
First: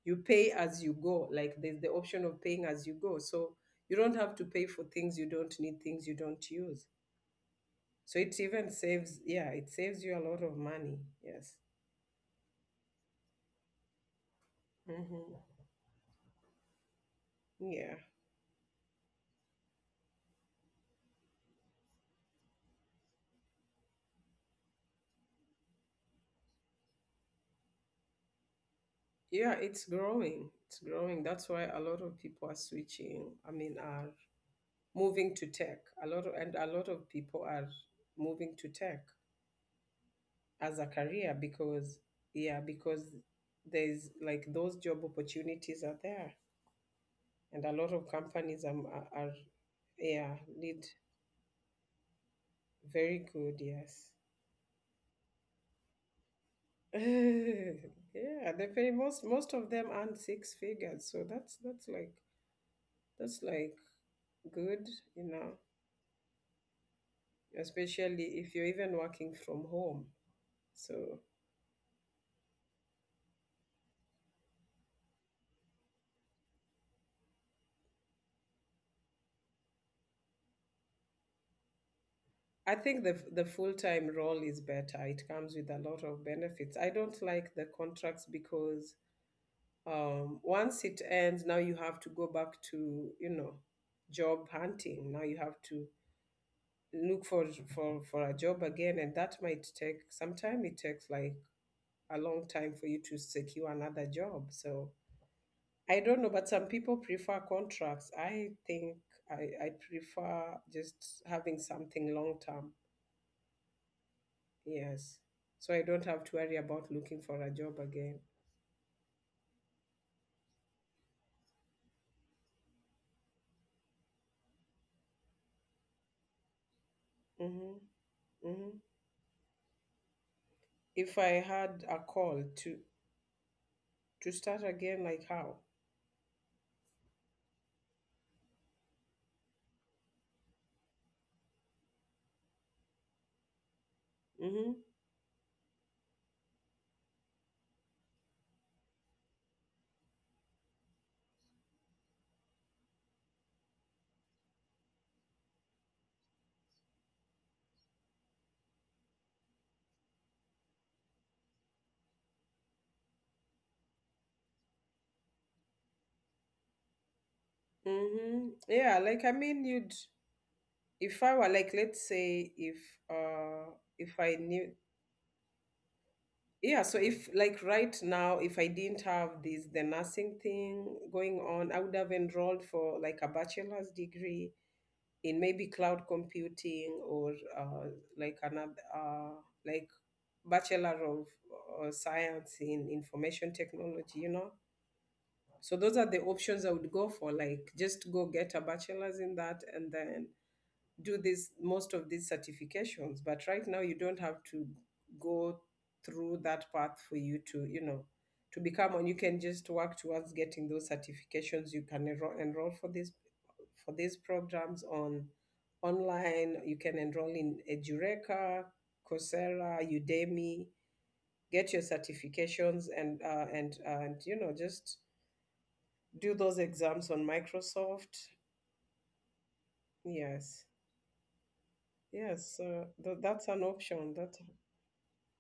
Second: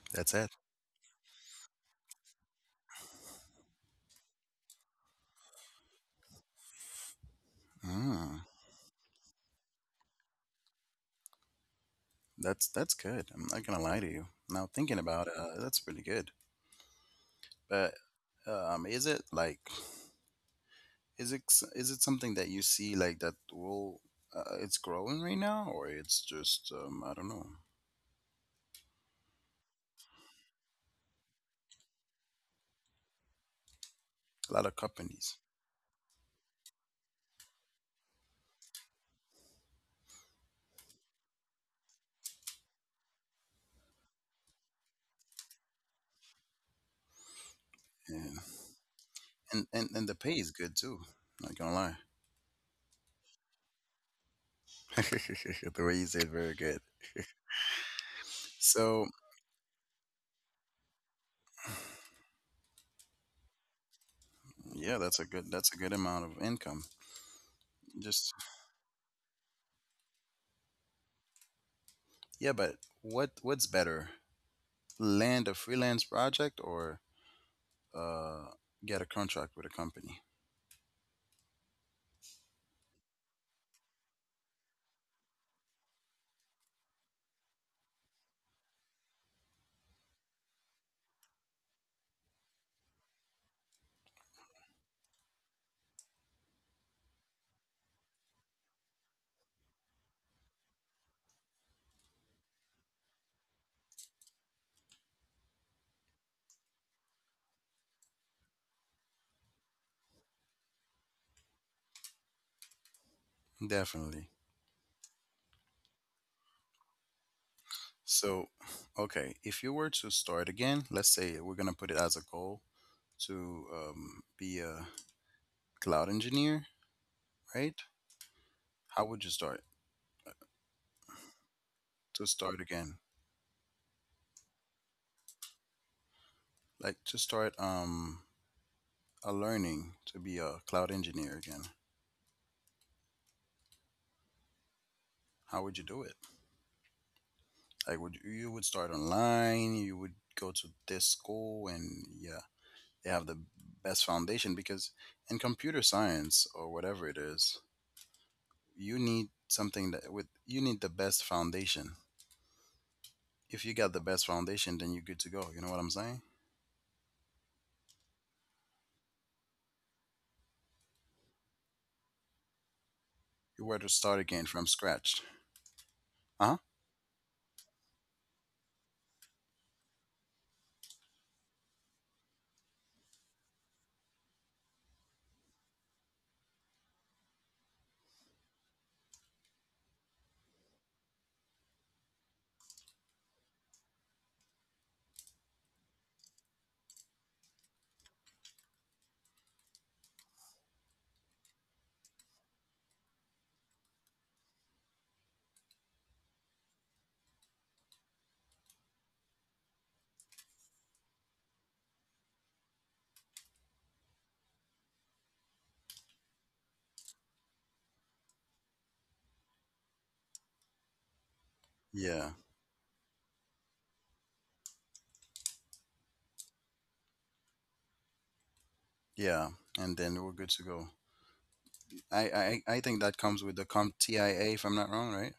[SPEAKER 2] You
[SPEAKER 1] that's it.
[SPEAKER 2] pay as you go. Like there's the option of paying as you go. So you don't have to pay for things you don't need, things you don't use. So it
[SPEAKER 1] Mm.
[SPEAKER 2] even saves, yeah, it saves you a lot of money. Yes.
[SPEAKER 1] That's that's good. I'm not gonna lie to you. Now thinking about it,
[SPEAKER 2] Hmm.
[SPEAKER 1] uh, that's pretty good. But
[SPEAKER 2] Yeah.
[SPEAKER 1] um, is it like, is it s- is it something that you see like that will, uh, it's growing right now, or it's just, um, I don't know.
[SPEAKER 2] Yeah, it's growing. It's growing. That's why a lot of people are switching. I mean, are
[SPEAKER 1] A lot of companies.
[SPEAKER 2] moving to tech. A lot of, and a lot of people are moving to tech as a career because, yeah because there's, like, those job opportunities are there, and a lot of
[SPEAKER 1] Yeah,
[SPEAKER 2] companies are, are are-
[SPEAKER 1] and and and the pay
[SPEAKER 2] Yeah,
[SPEAKER 1] is good
[SPEAKER 2] need
[SPEAKER 1] too. Not gonna lie.
[SPEAKER 2] very good, yes.
[SPEAKER 1] <laughs> The way you say it, very good.
[SPEAKER 2] <laughs> Yeah, they pay.
[SPEAKER 1] So
[SPEAKER 2] Most most of them earn six figures, so that's that's like, that's like good,
[SPEAKER 1] yeah, that's
[SPEAKER 2] you
[SPEAKER 1] a good
[SPEAKER 2] know,
[SPEAKER 1] that's a good amount of income. Just,
[SPEAKER 2] especially if you're even working from home, so...
[SPEAKER 1] yeah, but what what's better, land a freelance project or, uh, get a contract with a company.
[SPEAKER 2] I think the the full time role is better. It comes with a lot of benefits. I don't like the contracts because, um once it ends now you have to go back to, you know, job hunting. Now you have to look for for for a job again, and that might take some time. It takes like a long time for you to secure another job, so I don't know. But some people prefer contracts. I think i i prefer just having something long term.
[SPEAKER 1] Definitely.
[SPEAKER 2] Yes, so I don't have to worry about looking for a job again.
[SPEAKER 1] So, okay, if you were to start again, let's say we're gonna put it as a goal to, um, be a cloud engineer,
[SPEAKER 2] Mm-hmm.
[SPEAKER 1] right?
[SPEAKER 2] Mm-hmm.
[SPEAKER 1] How would you start
[SPEAKER 2] If I had a
[SPEAKER 1] to
[SPEAKER 2] call
[SPEAKER 1] start
[SPEAKER 2] to...
[SPEAKER 1] again?
[SPEAKER 2] To start again, like how?
[SPEAKER 1] Like, to start, um, a learning to be a cloud engineer again.
[SPEAKER 2] Mm-hmm.
[SPEAKER 1] How would you do it? Like, would you, you would start online? You would go to this school, and yeah, they have the best foundation because in computer science or whatever it is, you need something that with you need the best foundation. If you got the best foundation, then you're good to go. You know what I'm saying?
[SPEAKER 2] Mm-hmm. Yeah, like I mean you'd, if I were, like let's say if
[SPEAKER 1] You
[SPEAKER 2] uh
[SPEAKER 1] were to
[SPEAKER 2] if
[SPEAKER 1] start
[SPEAKER 2] I
[SPEAKER 1] again from
[SPEAKER 2] knew
[SPEAKER 1] scratch. Uh huh?
[SPEAKER 2] yeah, so if like right now, if I didn't have this, the nursing thing going on, I would have enrolled for like a bachelor's degree in maybe cloud computing, or uh, like another, uh, like, bachelor of uh, science in information technology. You know, so those are the options I would go for, like just go get a bachelor's in that and then do this, most of these certifications. But right now you don't have to go through that path for you to, you know, to become one. You can just work towards getting those certifications. You can enroll, enroll for this for these programs on... online. You can enroll in Edureka, Coursera, Udemy, get your
[SPEAKER 1] Yeah,
[SPEAKER 2] certifications, and uh, and and you know, just do those exams on Microsoft.
[SPEAKER 1] yeah, and then we're good to
[SPEAKER 2] Yes,
[SPEAKER 1] go. I
[SPEAKER 2] yes,
[SPEAKER 1] I, I
[SPEAKER 2] uh,
[SPEAKER 1] think
[SPEAKER 2] th-
[SPEAKER 1] that comes
[SPEAKER 2] that's
[SPEAKER 1] with
[SPEAKER 2] an
[SPEAKER 1] the
[SPEAKER 2] option. That
[SPEAKER 1] CompTIA, if I'm not wrong, right?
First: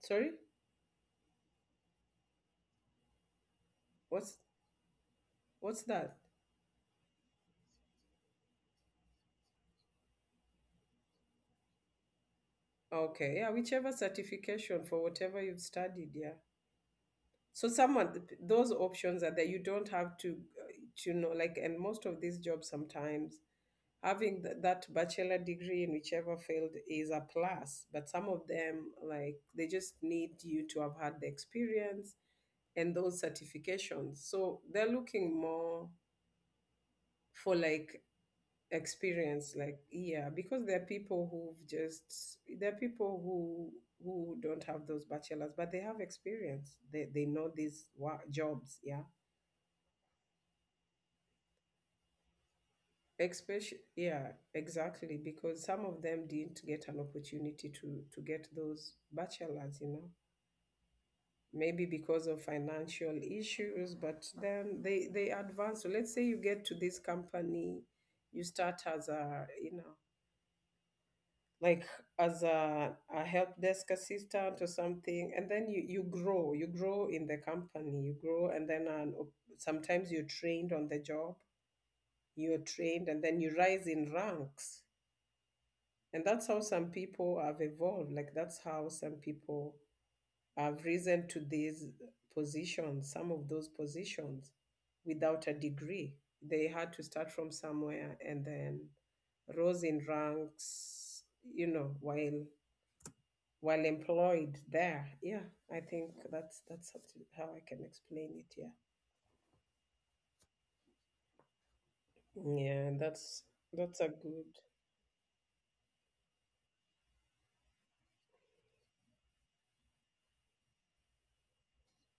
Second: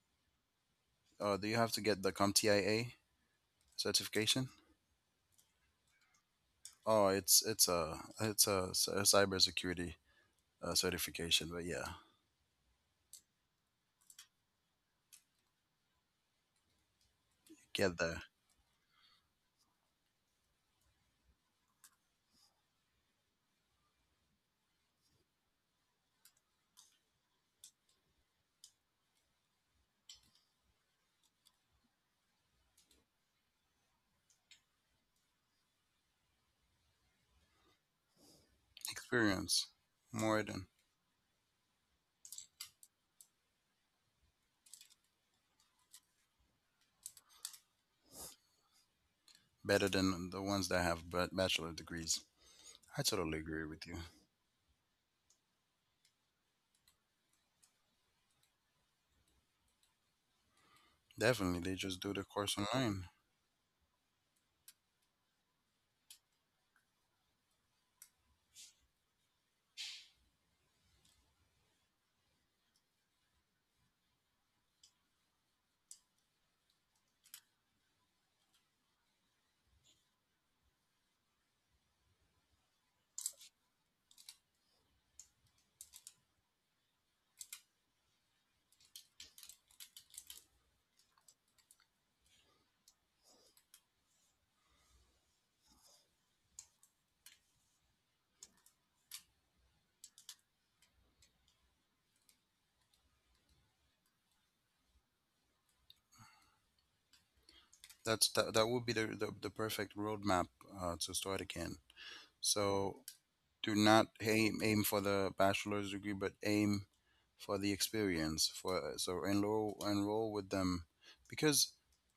[SPEAKER 2] sorry,
[SPEAKER 1] Uh, do you have to get the CompTIA
[SPEAKER 2] what's
[SPEAKER 1] certification?
[SPEAKER 2] what's that?
[SPEAKER 1] Oh, it's it's a it's a, s- a cybersecurity, uh, certification, but yeah,
[SPEAKER 2] Okay, yeah, whichever certification for whatever you've studied, yeah. So some
[SPEAKER 1] get
[SPEAKER 2] of
[SPEAKER 1] the
[SPEAKER 2] th- those options are that you don't have to, uh, to know, like, and most of these jobs sometimes having th- that bachelor degree in whichever field is a plus, but some of them, like, they just need you to have had the experience and those certifications, so they're looking more for like experience,
[SPEAKER 1] experience
[SPEAKER 2] like, yeah,
[SPEAKER 1] more
[SPEAKER 2] because
[SPEAKER 1] than
[SPEAKER 2] there are people who've just there are people who who don't have those bachelors, but they have experience. they they know these wa- jobs, yeah.
[SPEAKER 1] better than the ones that have ba- bachelor degrees. I totally agree
[SPEAKER 2] Especially,
[SPEAKER 1] with you.
[SPEAKER 2] yeah, exactly, because some of them didn't get an opportunity to to get those bachelors, you know,
[SPEAKER 1] Definitely, they
[SPEAKER 2] maybe
[SPEAKER 1] just do the
[SPEAKER 2] because of
[SPEAKER 1] course online.
[SPEAKER 2] financial issues. But then they they advance. So let's say you get to this company, you start as a, you know, like as a, a help desk assistant or something, and then you, you grow you grow in the company, you grow, and then an, op- sometimes you're trained on the job, you're trained, and then you rise in ranks. And that's how some people have evolved. Like that's how some people have risen to these positions, some of those positions without a degree. They had to start from somewhere and then rose in ranks, you know, while while employed there. Yeah, I think that's that's how I can
[SPEAKER 1] That's
[SPEAKER 2] explain it.
[SPEAKER 1] that, that
[SPEAKER 2] Yeah.
[SPEAKER 1] would be the, the, the perfect roadmap, uh, to start again.
[SPEAKER 2] Yeah,
[SPEAKER 1] So,
[SPEAKER 2] that's
[SPEAKER 1] do
[SPEAKER 2] that's
[SPEAKER 1] not
[SPEAKER 2] a good.
[SPEAKER 1] aim aim for the bachelor's degree, but aim for the experience. For so enroll enroll with them, because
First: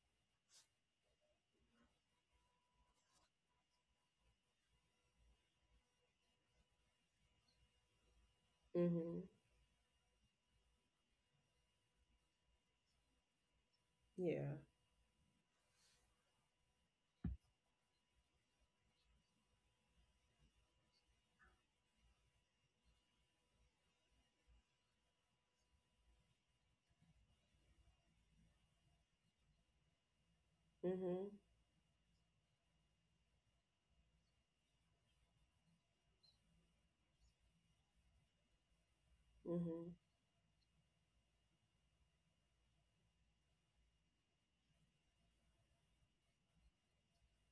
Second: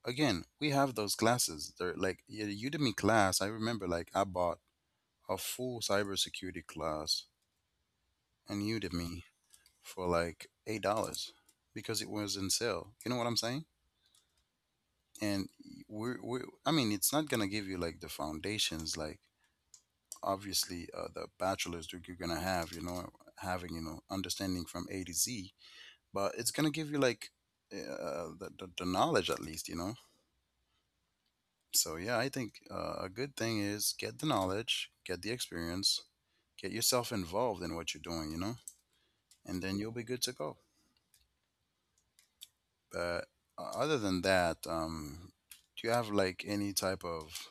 [SPEAKER 1] again we have those classes. They're like, yeah, the Udemy class. I remember like I bought a full cybersecurity class on
[SPEAKER 2] Mm-hmm.
[SPEAKER 1] Udemy for like eight dollars because it was in sale. You know what I'm saying?
[SPEAKER 2] Yeah.
[SPEAKER 1] And we're, we're I mean, it's not gonna give you like the foundations like obviously, uh, the bachelor's degree you're gonna have, you know, having, you know, understanding from A to Z, but it's gonna give you like, eh, uh, the, the, the knowledge at least, you know.
[SPEAKER 2] Mm-hmm.
[SPEAKER 1] So yeah, I think, uh, a good thing is get the knowledge, get the experience, get yourself involved in what you're doing, you know, and then
[SPEAKER 2] Mm-hmm.
[SPEAKER 1] you'll be good to go. But, uh, other than that, um do you have like any type of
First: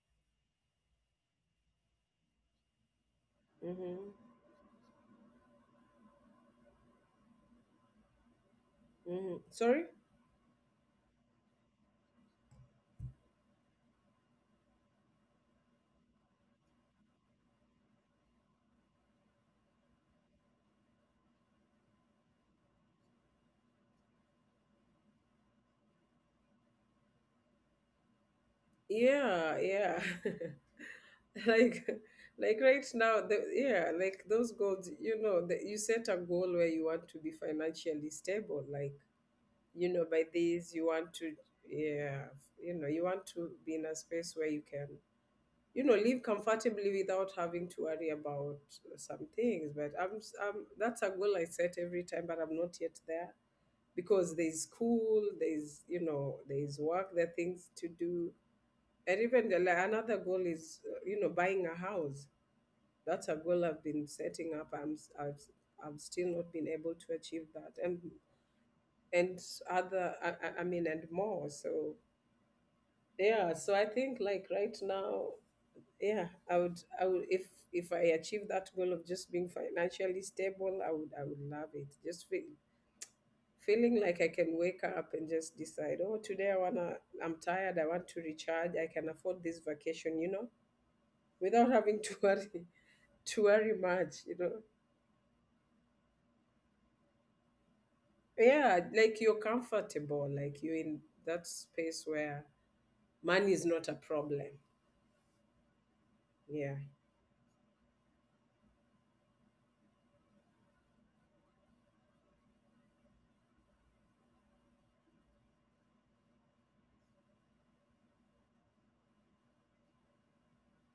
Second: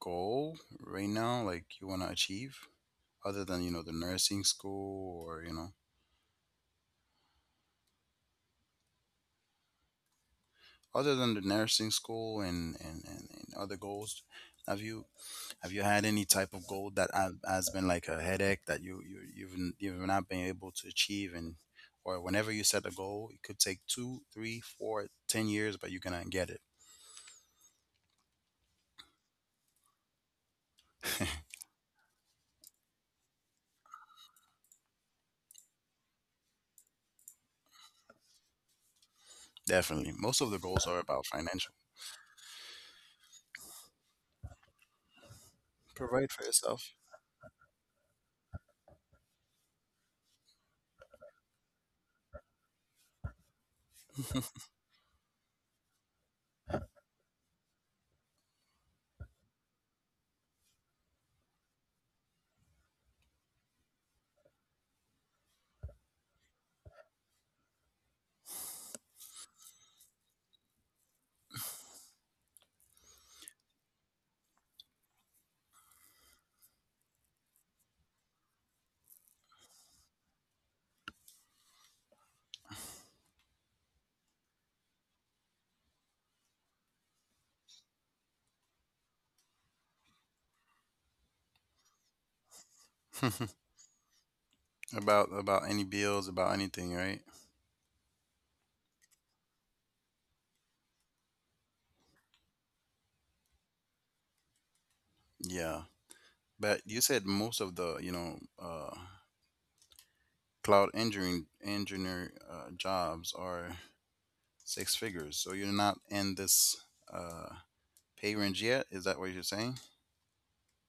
[SPEAKER 1] goal right now like you want to achieve other than, you know, the
[SPEAKER 2] Mm-hmm.
[SPEAKER 1] nursing school or you know,
[SPEAKER 2] Mm-hmm. Sorry?
[SPEAKER 1] other than the nursing school and and, and, and other goals. Have you, have you had any type of goal that ha- has been like a headache that you, you you've n- you've not been able to achieve? And or whenever you set a goal, it could take two three four ten years, but you're gonna get it.
[SPEAKER 2] Yeah, yeah, <laughs> like, like right now, the, yeah, like those goals, you know, that you set. A goal where you want to be financially stable, like, you know,
[SPEAKER 1] Definitely,
[SPEAKER 2] by
[SPEAKER 1] most of the
[SPEAKER 2] this
[SPEAKER 1] goals
[SPEAKER 2] you
[SPEAKER 1] are
[SPEAKER 2] want
[SPEAKER 1] about
[SPEAKER 2] to...
[SPEAKER 1] financial.
[SPEAKER 2] yeah, you know, you want to be in a space where you can, you know, live
[SPEAKER 1] Provide for yourself.
[SPEAKER 2] comfortably without having to worry about some things. But i'm, s- I'm that's a goal I set every time, but I'm not yet there, because there's school, there's, you know, there's work, there are things to do. And even the, like, another goal is, uh, you know, buying a house. That's a goal I've been setting up. I'm, s- I've, I've still not been able to achieve that, and and other, I, I I mean, and more. So yeah, so I think like right now, yeah, I would, I would, if if I achieve that goal of just being financially stable, I would, I would love it. Just feel, feeling like I can wake up and just decide, oh, today I wanna, I'm tired, I want to recharge, I can afford this vacation, you know, without having to <laughs> worry, to worry much, you know.
[SPEAKER 1] <laughs> About, about any bills, about anything, right?
[SPEAKER 2] Yeah, like you're comfortable, like you're in that space where money is not a problem.
[SPEAKER 1] Yeah.
[SPEAKER 2] Yeah.
[SPEAKER 1] But you said most of the, you know, uh, cloud engineering engineer, uh, jobs are six figures. So you're not in this, uh, pay range yet. Is that what you're saying?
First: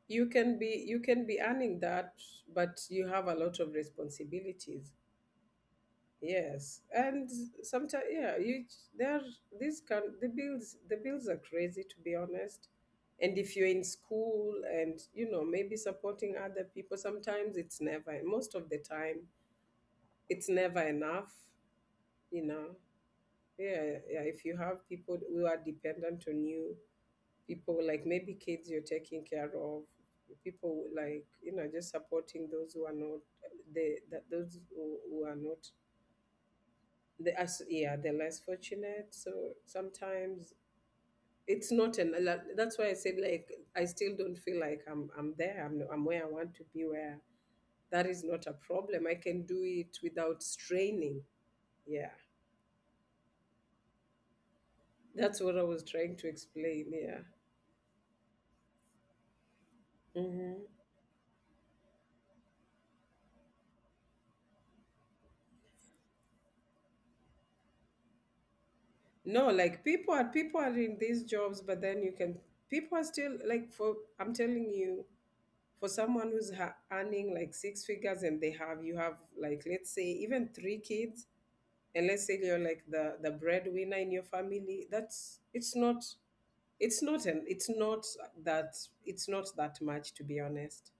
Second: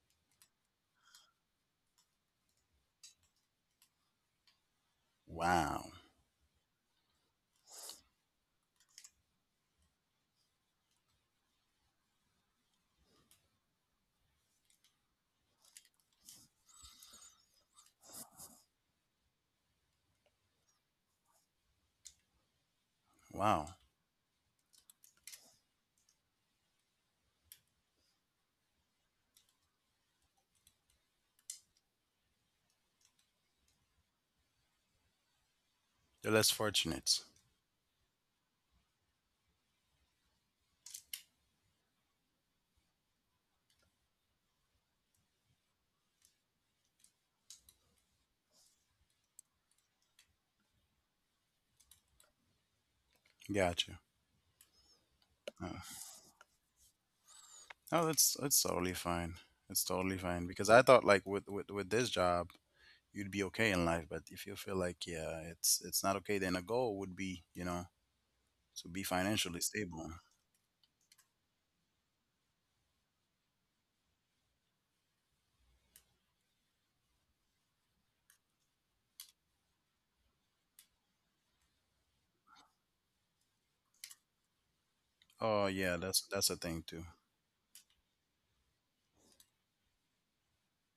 [SPEAKER 2] You can be, you can be earning that, but you have a lot of responsibilities.
[SPEAKER 1] Wow,
[SPEAKER 2] Yes, and sometimes, yeah, you there... These can, the bills the bills are crazy, to be honest. And if you're in school and, you know, maybe supporting other people, sometimes it's never, most of the time it's never enough, you know.
[SPEAKER 1] wow.
[SPEAKER 2] Yeah. Yeah, if you have people who are dependent on you, people like maybe kids you're taking care of, people, like, you know, just supporting those who are not, the that those who, who are not
[SPEAKER 1] You're less fortunate.
[SPEAKER 2] the, as, yeah, the less fortunate. So sometimes it's not an... like, that's why I said, like, I still don't feel like i'm I'm there. i'm, I'm where I want to be, where that is not a problem, I can do it without straining. Yeah,
[SPEAKER 1] Gotcha.
[SPEAKER 2] that's what I
[SPEAKER 1] Uh,
[SPEAKER 2] was trying to explain.
[SPEAKER 1] Oh, that's that's totally fine. That's totally fine
[SPEAKER 2] Yeah.
[SPEAKER 1] because I thought like with with with this job you'd be okay in life, but if you feel like, yeah, it's it's not okay, then a goal would be, you know, to be
[SPEAKER 2] No,
[SPEAKER 1] financially
[SPEAKER 2] like
[SPEAKER 1] stable.
[SPEAKER 2] people are people are in these jobs, but then you can, people are still like, for, I'm telling you, for someone who's ha- earning like six figures, and they have you have, like let's say, even three kids, and let's say you're like the the breadwinner in your family, that's,
[SPEAKER 1] Oh
[SPEAKER 2] it's
[SPEAKER 1] yeah,
[SPEAKER 2] not
[SPEAKER 1] that's that's a thing
[SPEAKER 2] it's not an it's not that, it's not that much, to be honest.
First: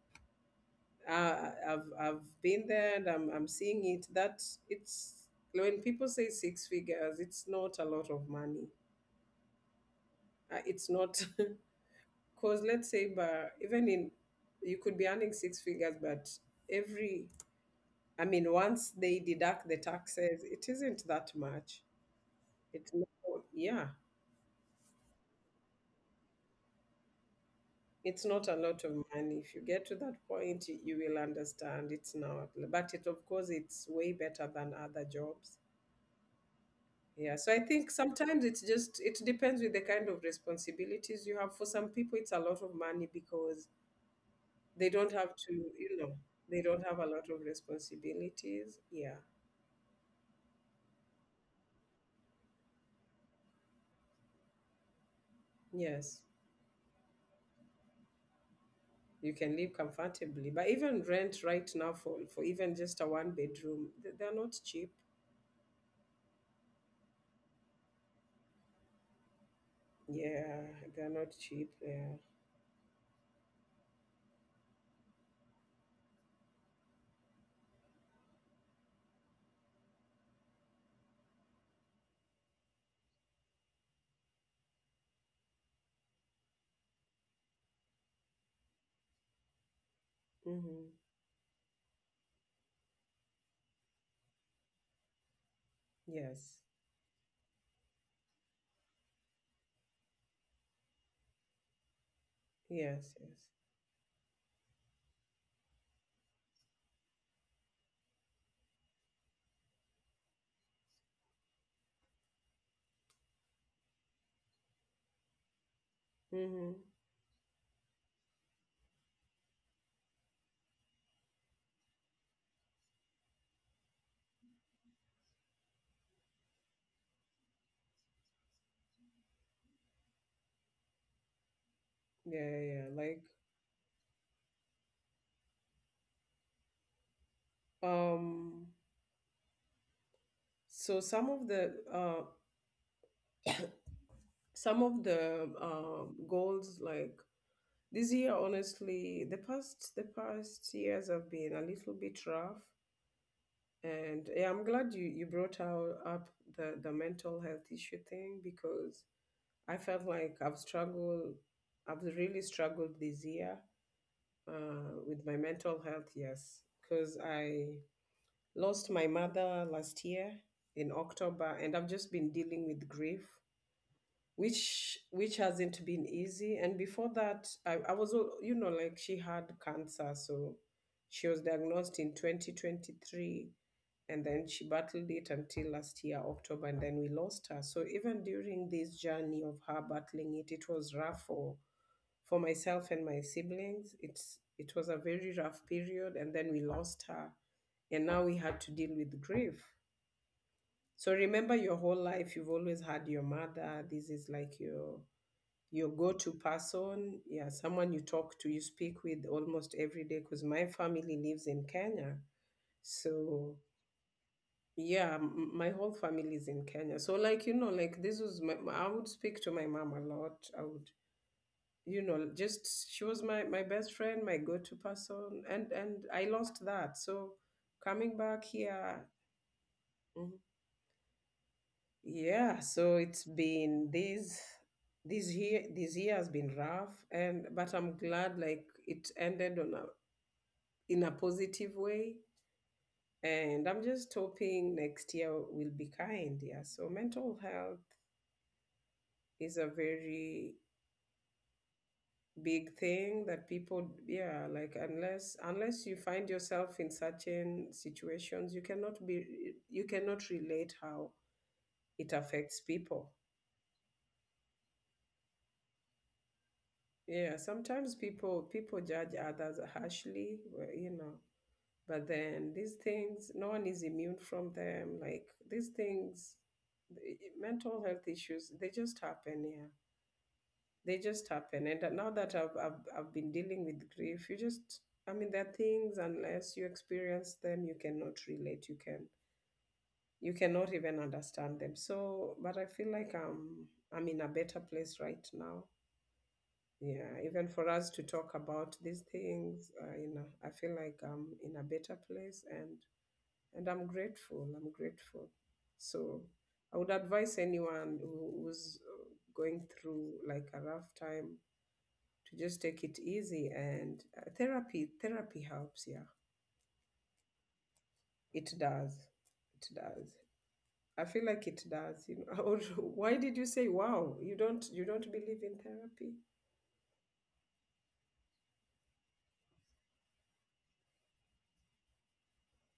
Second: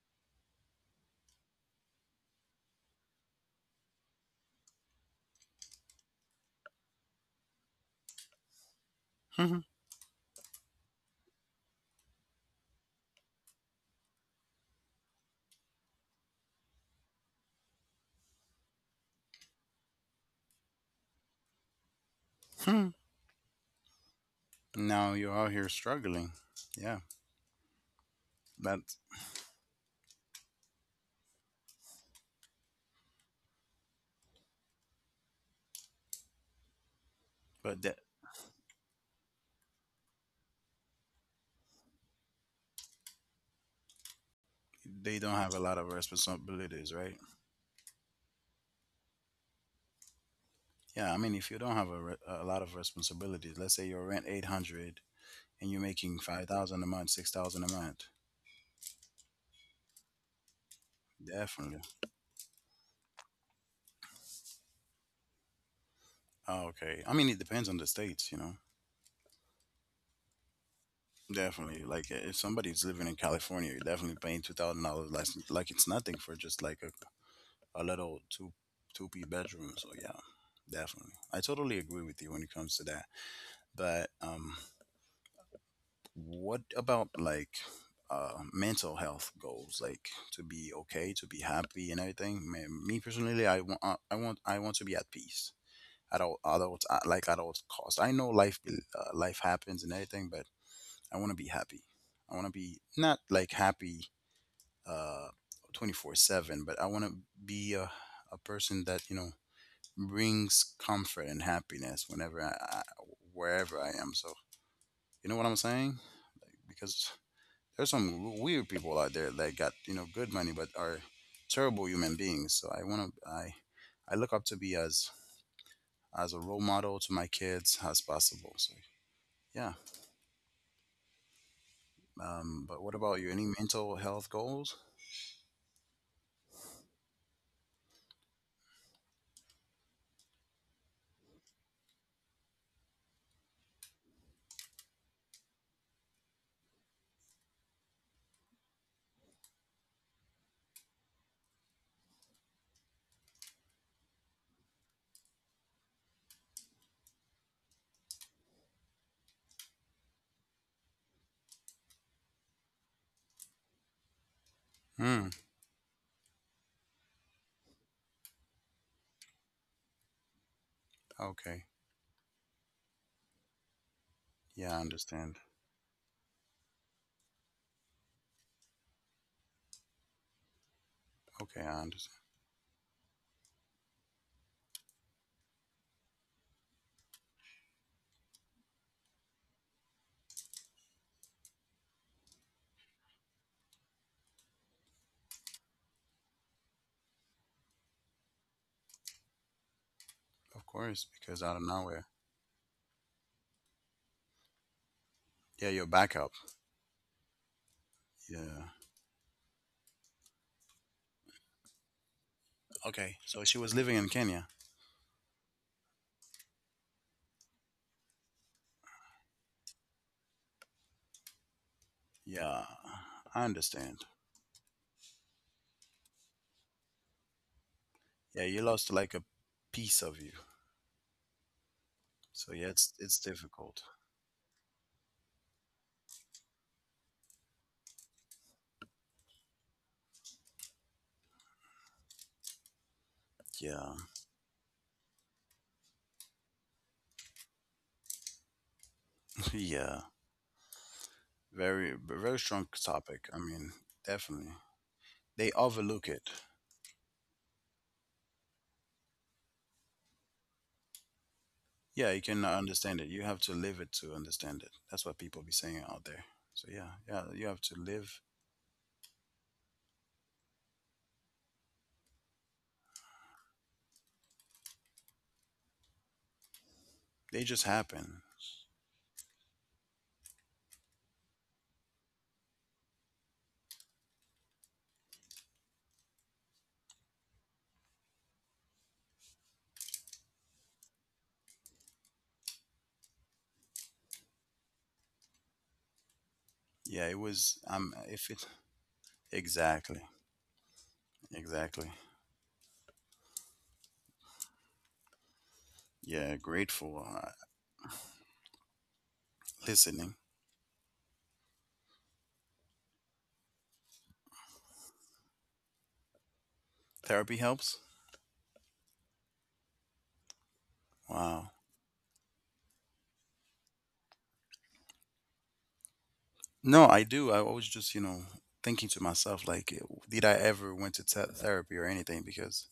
[SPEAKER 2] Uh, I've I've been there and I'm I'm seeing it that it's when people say six figures, it's not a lot of money
[SPEAKER 1] too.
[SPEAKER 2] uh, it's not <laughs> because let's say but even in you could be earning six figures but every I mean once they deduct the taxes it isn't that much. It's not,
[SPEAKER 1] <laughs>
[SPEAKER 2] yeah,
[SPEAKER 1] Now you're out here struggling. Yeah.
[SPEAKER 2] it's not a lot of
[SPEAKER 1] But
[SPEAKER 2] money. If you get to that point you, you will understand it's not, but it of course it's way better than other jobs. Yeah, so I think
[SPEAKER 1] but that
[SPEAKER 2] sometimes it's just, it depends with the kind of responsibilities you have. For some people it's a lot of money because they don't
[SPEAKER 1] they
[SPEAKER 2] have
[SPEAKER 1] don't
[SPEAKER 2] to,
[SPEAKER 1] have a lot
[SPEAKER 2] you
[SPEAKER 1] of
[SPEAKER 2] know, they don't have
[SPEAKER 1] responsibilities,
[SPEAKER 2] a
[SPEAKER 1] right?
[SPEAKER 2] lot of responsibilities. Yeah.
[SPEAKER 1] Yeah, I mean, if you don't have a, re- a lot of responsibilities, let's say your rent eight hundred and you're
[SPEAKER 2] Yes.
[SPEAKER 1] making five thousand a month, six thousand a month,
[SPEAKER 2] You can live comfortably. But even rent right
[SPEAKER 1] definitely.
[SPEAKER 2] now for, for even just a one bedroom, th- they're not cheap.
[SPEAKER 1] Oh, okay, I mean, it depends on the states, you know.
[SPEAKER 2] Yeah, they're not cheap.
[SPEAKER 1] Definitely,
[SPEAKER 2] Yeah.
[SPEAKER 1] like if somebody's living in California, you're definitely paying two thousand dollars less, like it's nothing for just like a, a little two two p bedroom. So yeah, definitely, I totally agree with you when it comes to that. But um, what about like, uh, mental health goals like to be
[SPEAKER 2] Mm-hmm.
[SPEAKER 1] okay, to be happy and everything. Me, me personally, i want i want I want to be at peace at all,
[SPEAKER 2] Yes.
[SPEAKER 1] at all, like at all cost. I know life, uh, life happens and everything, but I want to be happy. I want to be
[SPEAKER 2] Yes,
[SPEAKER 1] not
[SPEAKER 2] yes.
[SPEAKER 1] like happy, uh twenty-four seven, but I want to be a, a person that, you know, brings comfort and happiness whenever I, I wherever I am. So, you know what I'm saying?
[SPEAKER 2] Mm-hmm.
[SPEAKER 1] Because there's some weird people out there that got, you know, good money but are terrible human beings. So I want to I I look up to be as, as a role model to my kids as possible. So yeah.
[SPEAKER 2] Yeah,
[SPEAKER 1] Um,
[SPEAKER 2] yeah,
[SPEAKER 1] but
[SPEAKER 2] yeah.
[SPEAKER 1] what about
[SPEAKER 2] Like,
[SPEAKER 1] you? Any mental health goals?
[SPEAKER 2] um, so some of the uh <coughs> some of the um goals, like this year, honestly, the past the past years have been a little bit rough, and yeah, I'm glad you you brought out up the the mental health issue thing because I felt like I've struggled, I've really struggled this year uh,
[SPEAKER 1] Hmm.
[SPEAKER 2] with my mental health. Yes, because I lost my mother last year in
[SPEAKER 1] Okay.
[SPEAKER 2] October, and I've just been dealing with grief,
[SPEAKER 1] Yeah, I
[SPEAKER 2] which
[SPEAKER 1] understand.
[SPEAKER 2] which hasn't been easy. And before that I, I was al- you know, like, she had cancer, so she was
[SPEAKER 1] Okay, I
[SPEAKER 2] diagnosed
[SPEAKER 1] understand.
[SPEAKER 2] in twenty twenty-three, and then she battled it until last year October, and then we lost her. So even during this journey of her battling it, it was rough for for myself and my siblings. It's it was a very rough period, and then we lost her, and now we had to deal with grief.
[SPEAKER 1] Of course,
[SPEAKER 2] So
[SPEAKER 1] because out
[SPEAKER 2] remember,
[SPEAKER 1] of
[SPEAKER 2] your whole
[SPEAKER 1] nowhere.
[SPEAKER 2] life you've always had your mother. This is like your
[SPEAKER 1] Yeah, your
[SPEAKER 2] your
[SPEAKER 1] backup.
[SPEAKER 2] go-to person. Yeah, someone you talk to, you
[SPEAKER 1] Yeah.
[SPEAKER 2] speak with almost every day, because my family lives in Kenya.
[SPEAKER 1] Okay. So she
[SPEAKER 2] So
[SPEAKER 1] was living in Kenya.
[SPEAKER 2] yeah, m- my whole family is in Kenya. So, like, you know, like, this was my, I would speak to my mom a lot. I would, you know,
[SPEAKER 1] Yeah,
[SPEAKER 2] just, she was
[SPEAKER 1] I
[SPEAKER 2] my, my best
[SPEAKER 1] understand.
[SPEAKER 2] friend, my go-to person, and and I lost that. So coming
[SPEAKER 1] Yeah,
[SPEAKER 2] back
[SPEAKER 1] you lost
[SPEAKER 2] here.
[SPEAKER 1] like a piece of you. So
[SPEAKER 2] Yeah,
[SPEAKER 1] yeah, it's
[SPEAKER 2] so
[SPEAKER 1] it's
[SPEAKER 2] it's
[SPEAKER 1] difficult.
[SPEAKER 2] been this, this year this year has been rough. And but I'm glad like it ended on a, in a positive way. And I'm
[SPEAKER 1] Yeah.
[SPEAKER 2] just hoping next year will be kind. Yeah. So mental health is a
[SPEAKER 1] Yeah,
[SPEAKER 2] very
[SPEAKER 1] very, very strong
[SPEAKER 2] big
[SPEAKER 1] topic.
[SPEAKER 2] thing
[SPEAKER 1] I
[SPEAKER 2] that
[SPEAKER 1] mean,
[SPEAKER 2] people, yeah,
[SPEAKER 1] definitely
[SPEAKER 2] like, unless
[SPEAKER 1] they
[SPEAKER 2] unless you
[SPEAKER 1] overlook it.
[SPEAKER 2] find yourself in certain situations, you cannot be you cannot relate how
[SPEAKER 1] Yeah,
[SPEAKER 2] it
[SPEAKER 1] you cannot
[SPEAKER 2] affects
[SPEAKER 1] understand it.
[SPEAKER 2] people.
[SPEAKER 1] You have to live it to understand it. That's what people be saying out there. So yeah, yeah,
[SPEAKER 2] Yeah,
[SPEAKER 1] you have to
[SPEAKER 2] sometimes
[SPEAKER 1] live.
[SPEAKER 2] people, people judge others harshly, but, you know, but then these things, no one is immune from them. Like these things, the-
[SPEAKER 1] They just
[SPEAKER 2] mental health
[SPEAKER 1] happen.
[SPEAKER 2] issues, they just happen. Yeah, they just happen. And now that I've I've, I've been dealing with grief, you just, I mean, there are things unless you experience them, you cannot relate. You can you cannot even understand them. So, but I feel like I'm I'm in a better place right now.
[SPEAKER 1] Yeah,
[SPEAKER 2] Yeah,
[SPEAKER 1] it
[SPEAKER 2] even
[SPEAKER 1] was.
[SPEAKER 2] for us
[SPEAKER 1] Um,
[SPEAKER 2] to
[SPEAKER 1] if
[SPEAKER 2] talk
[SPEAKER 1] it,
[SPEAKER 2] about these things, uh,
[SPEAKER 1] exactly,
[SPEAKER 2] you know, I feel like I'm in a
[SPEAKER 1] exactly.
[SPEAKER 2] better place. And and I'm grateful. I'm grateful. So
[SPEAKER 1] Yeah,
[SPEAKER 2] I would
[SPEAKER 1] grateful. Uh,
[SPEAKER 2] advise anyone who, who's uh, going through
[SPEAKER 1] listening,
[SPEAKER 2] like a rough time, to just take it easy, and uh, therapy, therapy helps, yeah.
[SPEAKER 1] therapy helps.
[SPEAKER 2] It does. It does. I feel like
[SPEAKER 1] Wow.
[SPEAKER 2] it does, you know. <laughs> Or why did you say wow? You don't, you don't believe in therapy?
[SPEAKER 1] No, I do. I always just, you know, thinking to myself like, did I ever went to te- therapy or anything? Because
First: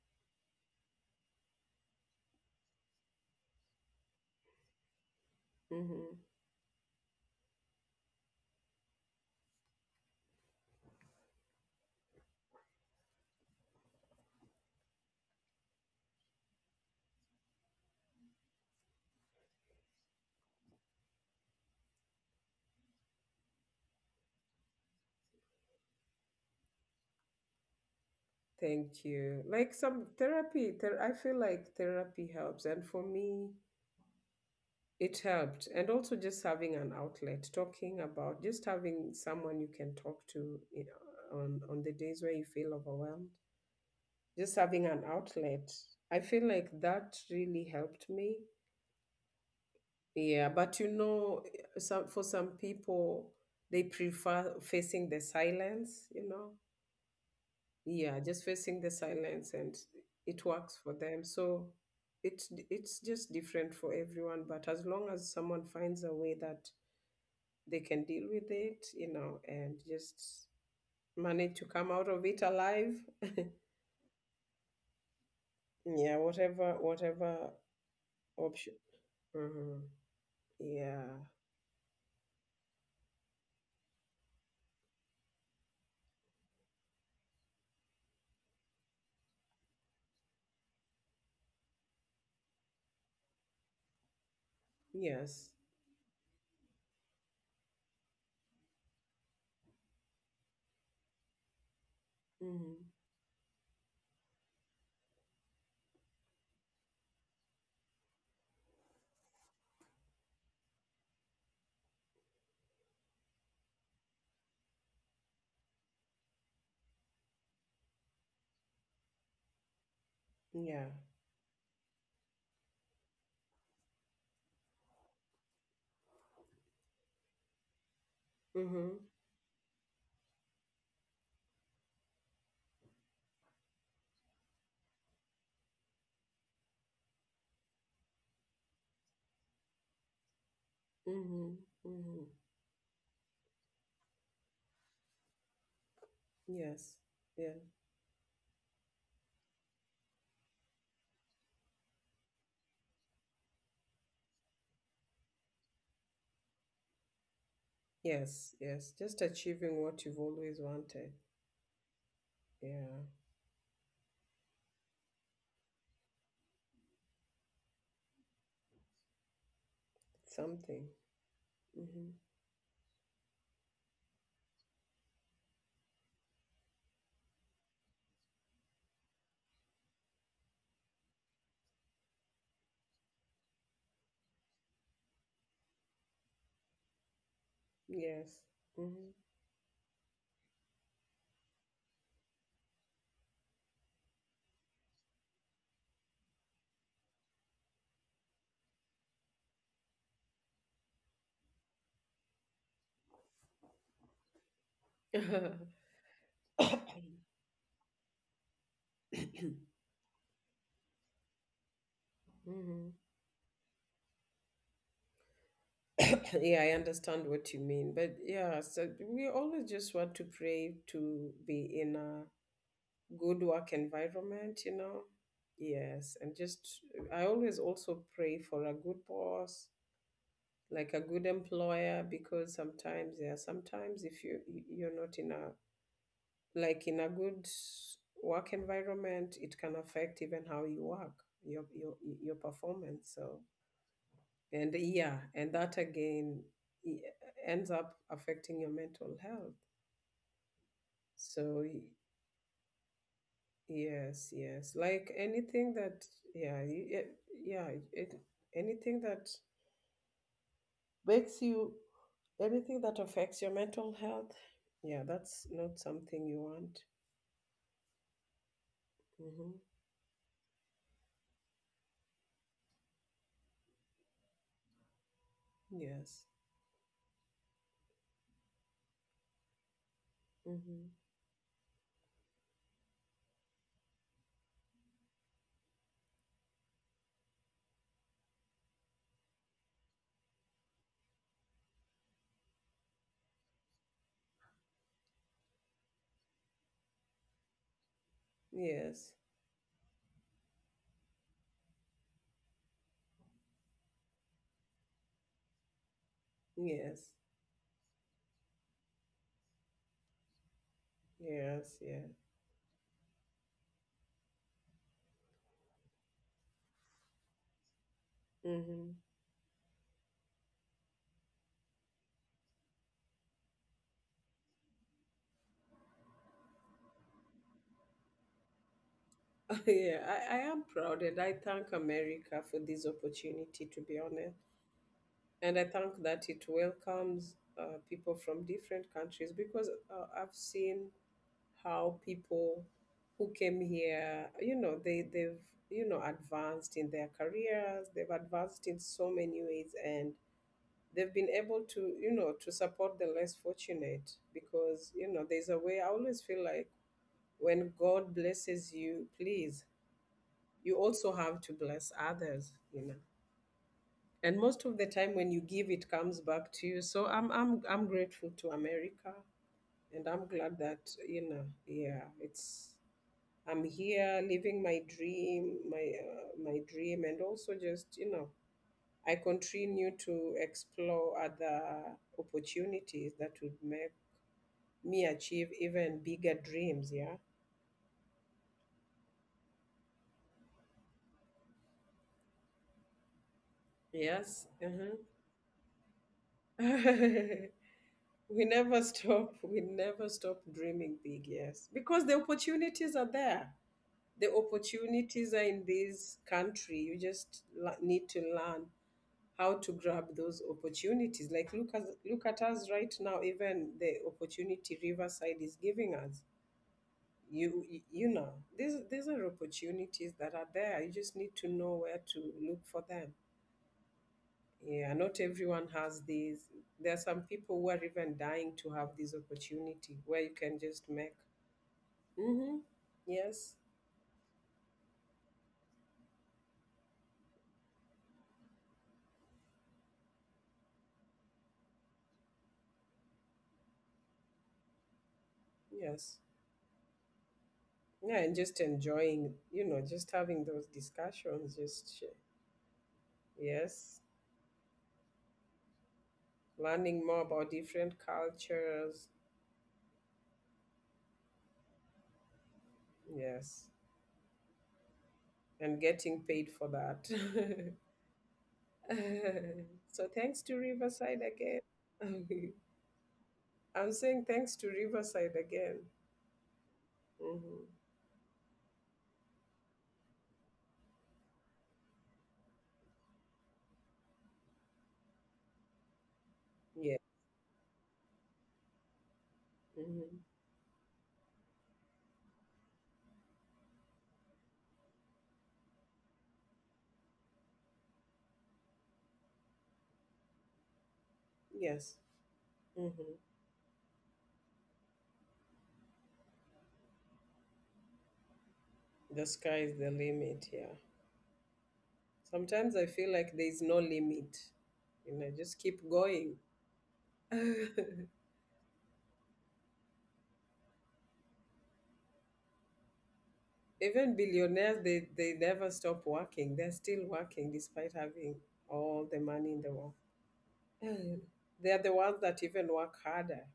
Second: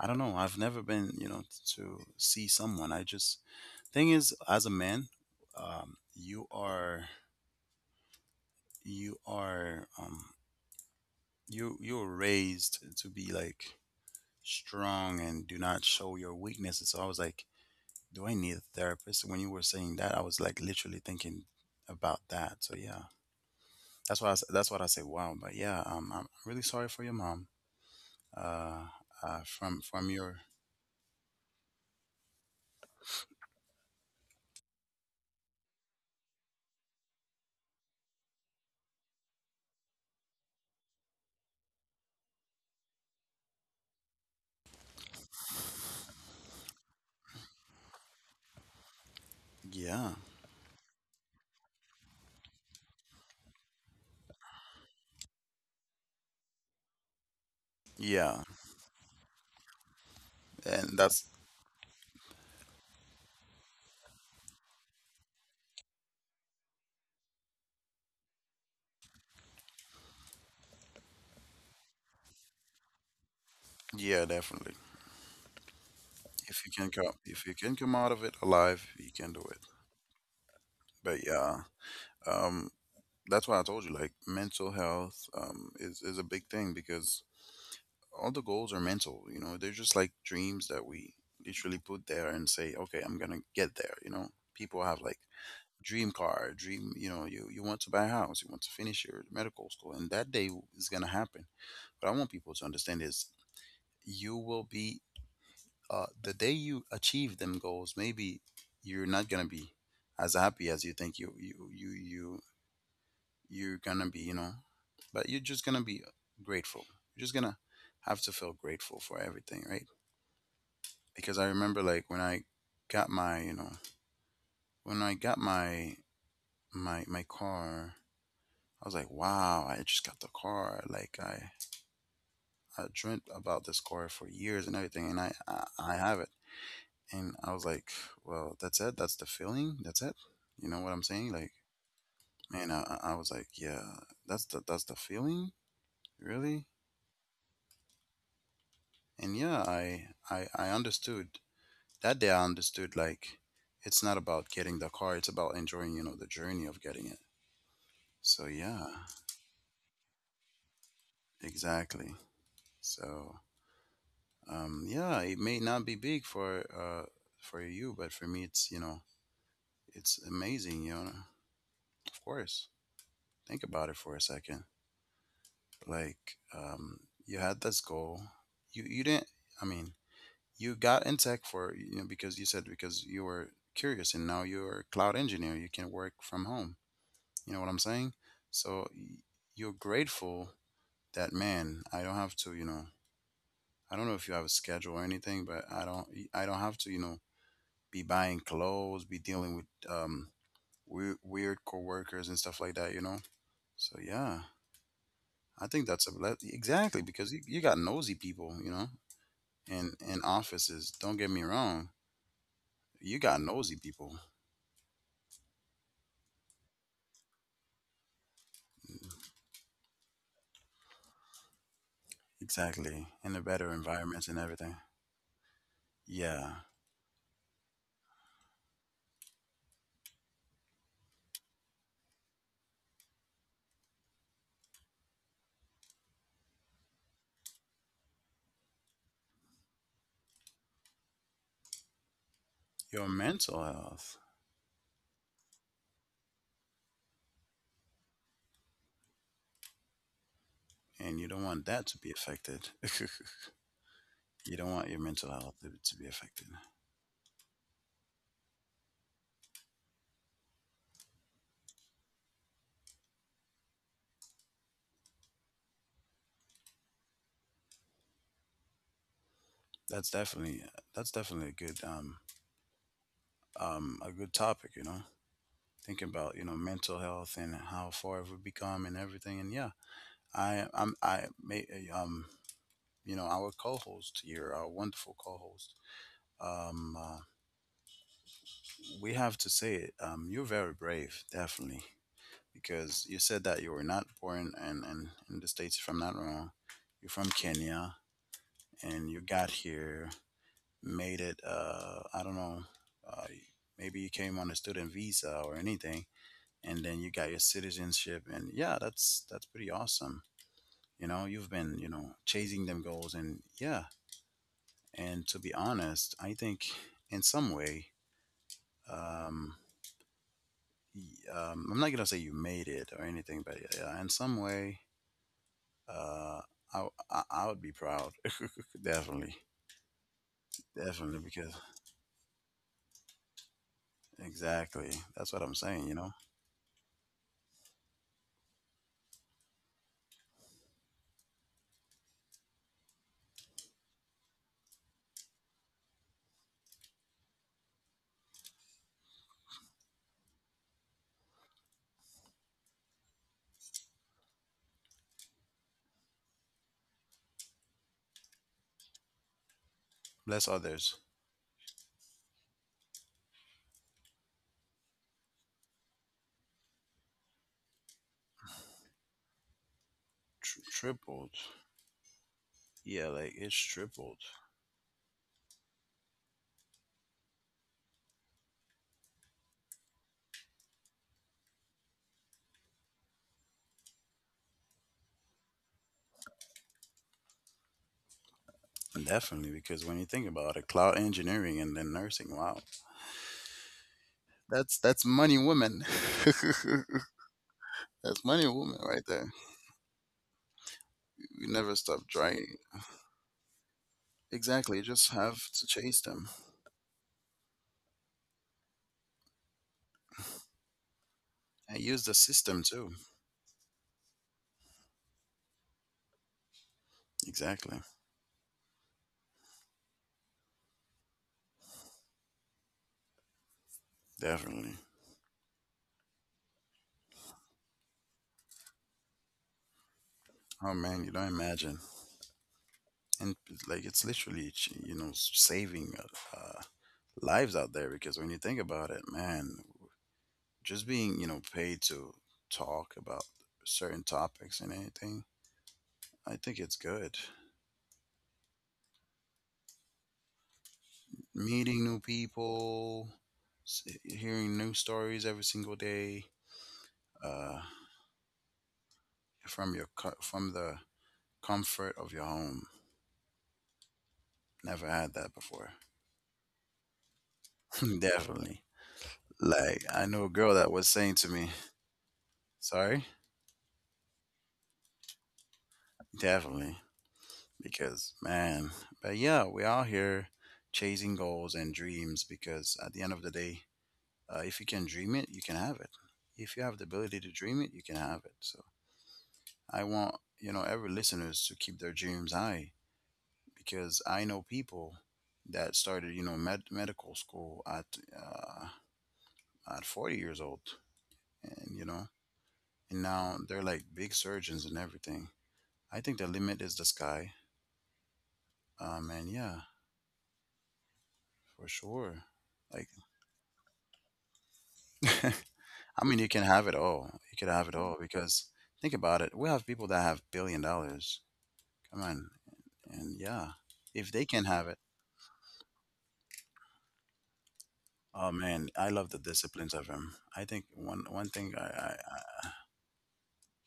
[SPEAKER 1] I don't know. I've never been, you know, t- to see someone. I just, thing is, as a man, um,
[SPEAKER 2] Mm-hmm.
[SPEAKER 1] you are, you are um, you you're raised to be like strong and do not show your weaknesses. So I was like, do I need a therapist? When you were saying that, I was like literally thinking about that. So yeah, that's why I, s- that's what I say. Wow. But yeah, um, I'm really sorry for your mom. Uh,
[SPEAKER 2] Thank
[SPEAKER 1] uh,
[SPEAKER 2] you. Like,
[SPEAKER 1] from
[SPEAKER 2] some
[SPEAKER 1] from your,
[SPEAKER 2] therapy, ther- I feel like therapy helps. And for me, it helped. And also just having an outlet, talking about, just having someone you can talk to, you know, on, on the days where you feel overwhelmed. Just having an outlet. I feel like that really helped me.
[SPEAKER 1] yeah,
[SPEAKER 2] Yeah, but you know, some for some people, they prefer facing the silence, you know, yeah,
[SPEAKER 1] yeah,
[SPEAKER 2] just facing the silence. And it works
[SPEAKER 1] and
[SPEAKER 2] for them,
[SPEAKER 1] that's,
[SPEAKER 2] so it's it's just different for everyone. But as long as someone finds a way that they can deal with it, you know, and just manage to come out of it alive <laughs>
[SPEAKER 1] yeah, definitely.
[SPEAKER 2] yeah,
[SPEAKER 1] If you
[SPEAKER 2] whatever,
[SPEAKER 1] can come, if you
[SPEAKER 2] whatever
[SPEAKER 1] can come out of it
[SPEAKER 2] option.
[SPEAKER 1] alive, you can do it.
[SPEAKER 2] Mhm.
[SPEAKER 1] But
[SPEAKER 2] Yeah.
[SPEAKER 1] yeah, um, that's why I told you like mental health, um, is is a big thing because all the goals are mental. You know, they're just like dreams that we literally put there and say, okay, I'm gonna get there. You know, people have like
[SPEAKER 2] Yes.
[SPEAKER 1] dream car, dream. You know, you you want to buy a house, you want to finish your medical school, and that day is gonna happen. But I want people to
[SPEAKER 2] Hmm.
[SPEAKER 1] understand is, you will be, uh, the day you achieve them goals, maybe you're not gonna be as happy as you think you you you you you're gonna be, you know. But you're just gonna be grateful. You're just gonna have to feel grateful for everything, right?
[SPEAKER 2] Yeah.
[SPEAKER 1] Because I remember like when I got my, you know, when I got my my my car, I was
[SPEAKER 2] Hmm.
[SPEAKER 1] like, wow, I just got the car. Like I I dreamt about this car for years and everything, and I I, I have it. And I was like, well, that's it. That's the feeling. That's it. You know what I'm saying? Like,
[SPEAKER 2] Hmm. Hmm.
[SPEAKER 1] man, I, I I was like, yeah, that's the that's the feeling, really.
[SPEAKER 2] Yes. Yeah.
[SPEAKER 1] And yeah, I I I understood that day. I understood like it's not about getting the car. It's about enjoying, you know, the journey of getting it. So
[SPEAKER 2] Yes, yes,
[SPEAKER 1] yeah,
[SPEAKER 2] just achieving what you've always wanted.
[SPEAKER 1] exactly.
[SPEAKER 2] Yeah.
[SPEAKER 1] So um, yeah, it may not be big for uh for you, but for me, it's you know, it's amazing.
[SPEAKER 2] Something.
[SPEAKER 1] You know,
[SPEAKER 2] Hmm.
[SPEAKER 1] of course. Think about it for a second. Like, um, you had this goal. You you didn't. I mean, you got in tech for you know because you said because you were curious, and now you're a cloud engineer. You can work from home. You know what I'm saying?
[SPEAKER 2] Yes.
[SPEAKER 1] So
[SPEAKER 2] Hmm.
[SPEAKER 1] y- you're grateful that man. I don't have to. You know, I don't know if you have a schedule or anything, but I don't. I don't have to. You know, be buying clothes, be dealing with um weird weird coworkers and stuff like that. You know. So yeah, I
[SPEAKER 2] <laughs>
[SPEAKER 1] think that's a ble- exactly because you, you got nosy people, you know,
[SPEAKER 2] Hmm.
[SPEAKER 1] in in offices. Don't get me wrong, you got nosy people.
[SPEAKER 2] <coughs> Yeah, I understand what you mean. But yeah, so we always just want to pray to be in a
[SPEAKER 1] Exactly.
[SPEAKER 2] good
[SPEAKER 1] In the
[SPEAKER 2] work
[SPEAKER 1] better environments and
[SPEAKER 2] environment, you
[SPEAKER 1] everything.
[SPEAKER 2] know? Yes. And
[SPEAKER 1] Yeah.
[SPEAKER 2] just, I always also pray for a good boss, like a good employer, because sometimes, yeah, sometimes if you, you're not in a, like in a good work environment, it can affect even how you work, your, your your performance.
[SPEAKER 1] Your
[SPEAKER 2] So
[SPEAKER 1] mental health.
[SPEAKER 2] and yeah, and that again e- ends up affecting your mental health.
[SPEAKER 1] And you don't
[SPEAKER 2] So
[SPEAKER 1] want
[SPEAKER 2] y-
[SPEAKER 1] that to be affected. <laughs>
[SPEAKER 2] yes,
[SPEAKER 1] You
[SPEAKER 2] yes,
[SPEAKER 1] don't want your
[SPEAKER 2] like
[SPEAKER 1] mental health
[SPEAKER 2] anything
[SPEAKER 1] to,
[SPEAKER 2] that,
[SPEAKER 1] to be
[SPEAKER 2] yeah,
[SPEAKER 1] affected.
[SPEAKER 2] y- e, yeah, it, anything that makes you anything that affects your mental health, yeah, that's not something you want. Hmm.
[SPEAKER 1] That's definitely, that's definitely a good um um a good topic, you know. Thinking
[SPEAKER 2] Yes.
[SPEAKER 1] about, you know, mental health and how far we've become and everything. And yeah, I
[SPEAKER 2] Hmm.
[SPEAKER 1] I'm I may um you know, our co host here, our wonderful co host. Um uh, we have to say it. Um, you're very brave, definitely, because you said that you were not born in, in, in the States, if I'm not wrong. You're from Kenya
[SPEAKER 2] Yes,
[SPEAKER 1] and you got here, made it, uh, I don't know, uh, maybe you came on a student visa or anything, and then
[SPEAKER 2] yes.
[SPEAKER 1] you got your citizenship. And yeah, that's, that's pretty awesome. You know, you've
[SPEAKER 2] Yes,
[SPEAKER 1] been, you
[SPEAKER 2] yeah.
[SPEAKER 1] know, chasing them goals. And yeah, and to be honest, I think in some way,
[SPEAKER 2] Mm-hmm.
[SPEAKER 1] um, y- um, I'm not gonna say you made it or anything, but yeah, in some way, uh, I, I I would be proud, <laughs> definitely,
[SPEAKER 2] <laughs> Yeah, I, I am proud, and
[SPEAKER 1] definitely,
[SPEAKER 2] I
[SPEAKER 1] because
[SPEAKER 2] thank America for this opportunity, to be honest.
[SPEAKER 1] exactly, that's what I'm
[SPEAKER 2] And I
[SPEAKER 1] saying.
[SPEAKER 2] thank
[SPEAKER 1] You know,
[SPEAKER 2] that it welcomes uh, people from different countries, because uh, I've seen how people who came here, you know, they, they've, you know, advanced in their careers, they've advanced in so many ways, and they've been able to, you know, to support the less fortunate. Because, you know, there's a way I always feel like when God blesses you, please,
[SPEAKER 1] bless
[SPEAKER 2] you
[SPEAKER 1] others,
[SPEAKER 2] also have to bless others, you know. And most of the time when you give, it comes back to you. So I'm I'm I'm grateful to America, and I'm
[SPEAKER 1] tr-
[SPEAKER 2] glad that,
[SPEAKER 1] tripled.
[SPEAKER 2] you know, yeah, it's
[SPEAKER 1] Yeah, like it's
[SPEAKER 2] I'm
[SPEAKER 1] tripled,
[SPEAKER 2] here living my dream, my uh, my dream. And also just, you know, I continue to explore other opportunities that would make me achieve even bigger dreams, yeah.
[SPEAKER 1] definitely, because when you think about it, cloud engineering and then nursing, wow,
[SPEAKER 2] Yes.
[SPEAKER 1] that's that's money, woman. <laughs>
[SPEAKER 2] Uh-huh. <laughs>
[SPEAKER 1] That's money,
[SPEAKER 2] We
[SPEAKER 1] woman,
[SPEAKER 2] never
[SPEAKER 1] right there.
[SPEAKER 2] stop. <laughs> We never stop dreaming big,
[SPEAKER 1] You never
[SPEAKER 2] yes.
[SPEAKER 1] stop
[SPEAKER 2] Because the
[SPEAKER 1] trying.
[SPEAKER 2] opportunities are there. The
[SPEAKER 1] Exactly, you just
[SPEAKER 2] opportunities
[SPEAKER 1] have
[SPEAKER 2] are
[SPEAKER 1] to
[SPEAKER 2] in
[SPEAKER 1] chase them
[SPEAKER 2] this country. You just la- need to learn how to grab those opportunities. Like,
[SPEAKER 1] and
[SPEAKER 2] look at,
[SPEAKER 1] use the
[SPEAKER 2] look at
[SPEAKER 1] system
[SPEAKER 2] us
[SPEAKER 1] too.
[SPEAKER 2] right now. Even the opportunity Riverside is giving us. You
[SPEAKER 1] Exactly.
[SPEAKER 2] you you know, these these are opportunities that are there. You just need to know where to look for them.
[SPEAKER 1] Definitely.
[SPEAKER 2] Yeah, not everyone has these. There are some people who are even dying to have this opportunity where you can
[SPEAKER 1] Oh
[SPEAKER 2] just
[SPEAKER 1] man, you
[SPEAKER 2] make.
[SPEAKER 1] don't imagine.
[SPEAKER 2] Mm-hmm.
[SPEAKER 1] And
[SPEAKER 2] Yes,
[SPEAKER 1] like it's literally ch- you know s- saving uh, uh, lives out there because when you think about it, man, just being you know paid to talk about certain topics and anything,
[SPEAKER 2] yes.
[SPEAKER 1] I think it's good.
[SPEAKER 2] Yeah, and just enjoying, you know, just having those discussions,
[SPEAKER 1] Meeting new
[SPEAKER 2] just, sh-
[SPEAKER 1] people, s-
[SPEAKER 2] yes,
[SPEAKER 1] hearing new stories every single day,
[SPEAKER 2] learning more
[SPEAKER 1] uh,
[SPEAKER 2] about different cultures.
[SPEAKER 1] from your co- from the comfort of your home.
[SPEAKER 2] Yes,
[SPEAKER 1] Never had that before.
[SPEAKER 2] and getting paid for that.
[SPEAKER 1] <laughs> Definitely. Like
[SPEAKER 2] <laughs>
[SPEAKER 1] I
[SPEAKER 2] So
[SPEAKER 1] know a
[SPEAKER 2] thanks
[SPEAKER 1] girl
[SPEAKER 2] to
[SPEAKER 1] that was saying
[SPEAKER 2] Riverside
[SPEAKER 1] to me,
[SPEAKER 2] again. <laughs>
[SPEAKER 1] "Sorry."
[SPEAKER 2] I'm saying thanks to Riverside again.
[SPEAKER 1] Definitely,
[SPEAKER 2] Mm-hmm.
[SPEAKER 1] because man, but yeah, we're here chasing goals and dreams because at the end of the day, uh, if you can dream it, you can have it. If you have the
[SPEAKER 2] Yeah.
[SPEAKER 1] ability to dream it, you can have it. So I want
[SPEAKER 2] Mm-hmm.
[SPEAKER 1] you know every listeners to keep their dreams high because I know people that started you know med- medical school at uh, at forty years old, and you
[SPEAKER 2] Yes.
[SPEAKER 1] know, and
[SPEAKER 2] Hmm.
[SPEAKER 1] now they're like big surgeons and everything. I think the limit is the sky. Um, and
[SPEAKER 2] The
[SPEAKER 1] yeah,
[SPEAKER 2] sky is the limit, yeah.
[SPEAKER 1] for sure.
[SPEAKER 2] Sometimes
[SPEAKER 1] Like
[SPEAKER 2] I feel like there's no limit.
[SPEAKER 1] <laughs>
[SPEAKER 2] You know, just keep
[SPEAKER 1] I mean, you can
[SPEAKER 2] going.
[SPEAKER 1] have it all. You could have it all
[SPEAKER 2] <laughs>
[SPEAKER 1] because think about it. We have people that have billion dollars. Come on, and yeah, if they
[SPEAKER 2] Even
[SPEAKER 1] can have it,
[SPEAKER 2] billionaires, they, they never stop working. They're still working despite
[SPEAKER 1] oh
[SPEAKER 2] having
[SPEAKER 1] man, I love
[SPEAKER 2] all
[SPEAKER 1] the
[SPEAKER 2] the money
[SPEAKER 1] disciplines
[SPEAKER 2] in the
[SPEAKER 1] of
[SPEAKER 2] world.
[SPEAKER 1] him. I think one one
[SPEAKER 2] Mm.
[SPEAKER 1] thing, I,
[SPEAKER 2] They are
[SPEAKER 1] I,
[SPEAKER 2] the ones
[SPEAKER 1] I
[SPEAKER 2] that even work harder.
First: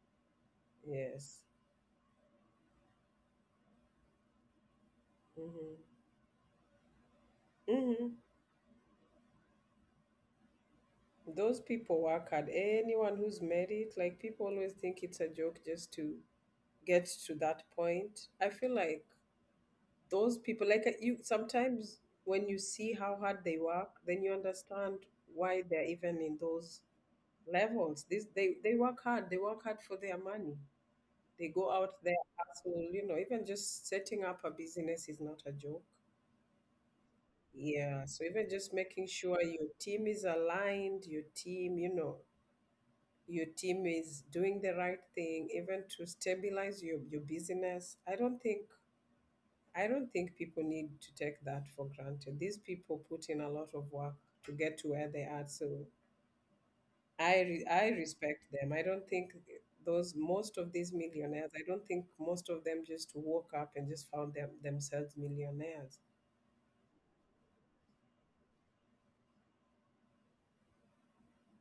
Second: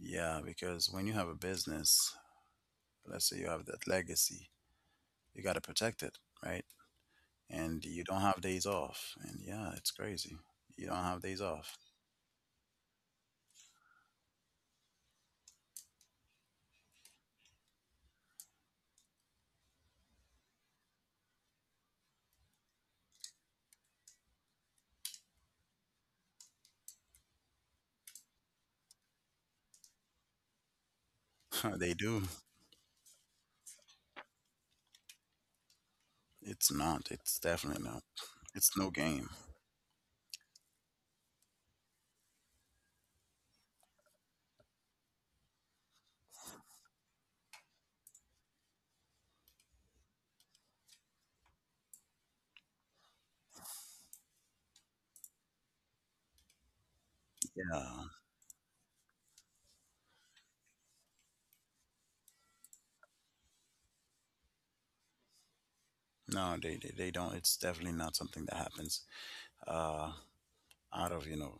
[SPEAKER 1] yeah, because when you have a
[SPEAKER 2] Yes.
[SPEAKER 1] business, let's say you have that legacy, you got to
[SPEAKER 2] Hmm.
[SPEAKER 1] protect it, right? And you
[SPEAKER 2] Hmm.
[SPEAKER 1] don't have days off, and yeah, it's crazy. You don't have days
[SPEAKER 2] Those
[SPEAKER 1] off.
[SPEAKER 2] people work hard. Anyone who's made it, like, people always think it's a joke just to get to that point. I feel like those people, like, uh, you, sometimes when you see how hard they work, then you understand why they're even in those levels. This they they work hard, they work hard for their money, they go
[SPEAKER 1] <laughs> They
[SPEAKER 2] out
[SPEAKER 1] do.
[SPEAKER 2] there, hustle, you know. Even just setting up a business is not a joke.
[SPEAKER 1] It's not. It's definitely not.
[SPEAKER 2] Yeah, so even just
[SPEAKER 1] It's no
[SPEAKER 2] making
[SPEAKER 1] game.
[SPEAKER 2] sure your team is aligned, your team, you know, your team is doing the right thing, even to stabilize your, your business. i don't think I don't think people need to take that for granted. These people put in a lot of work to get to where they are. So I re- I
[SPEAKER 1] Yeah.
[SPEAKER 2] respect them. I don't think those most of these millionaires, I don't think most of them just woke up and just found them themselves millionaires
[SPEAKER 1] No, they, they they don't. It's definitely not something that happens uh, out of you know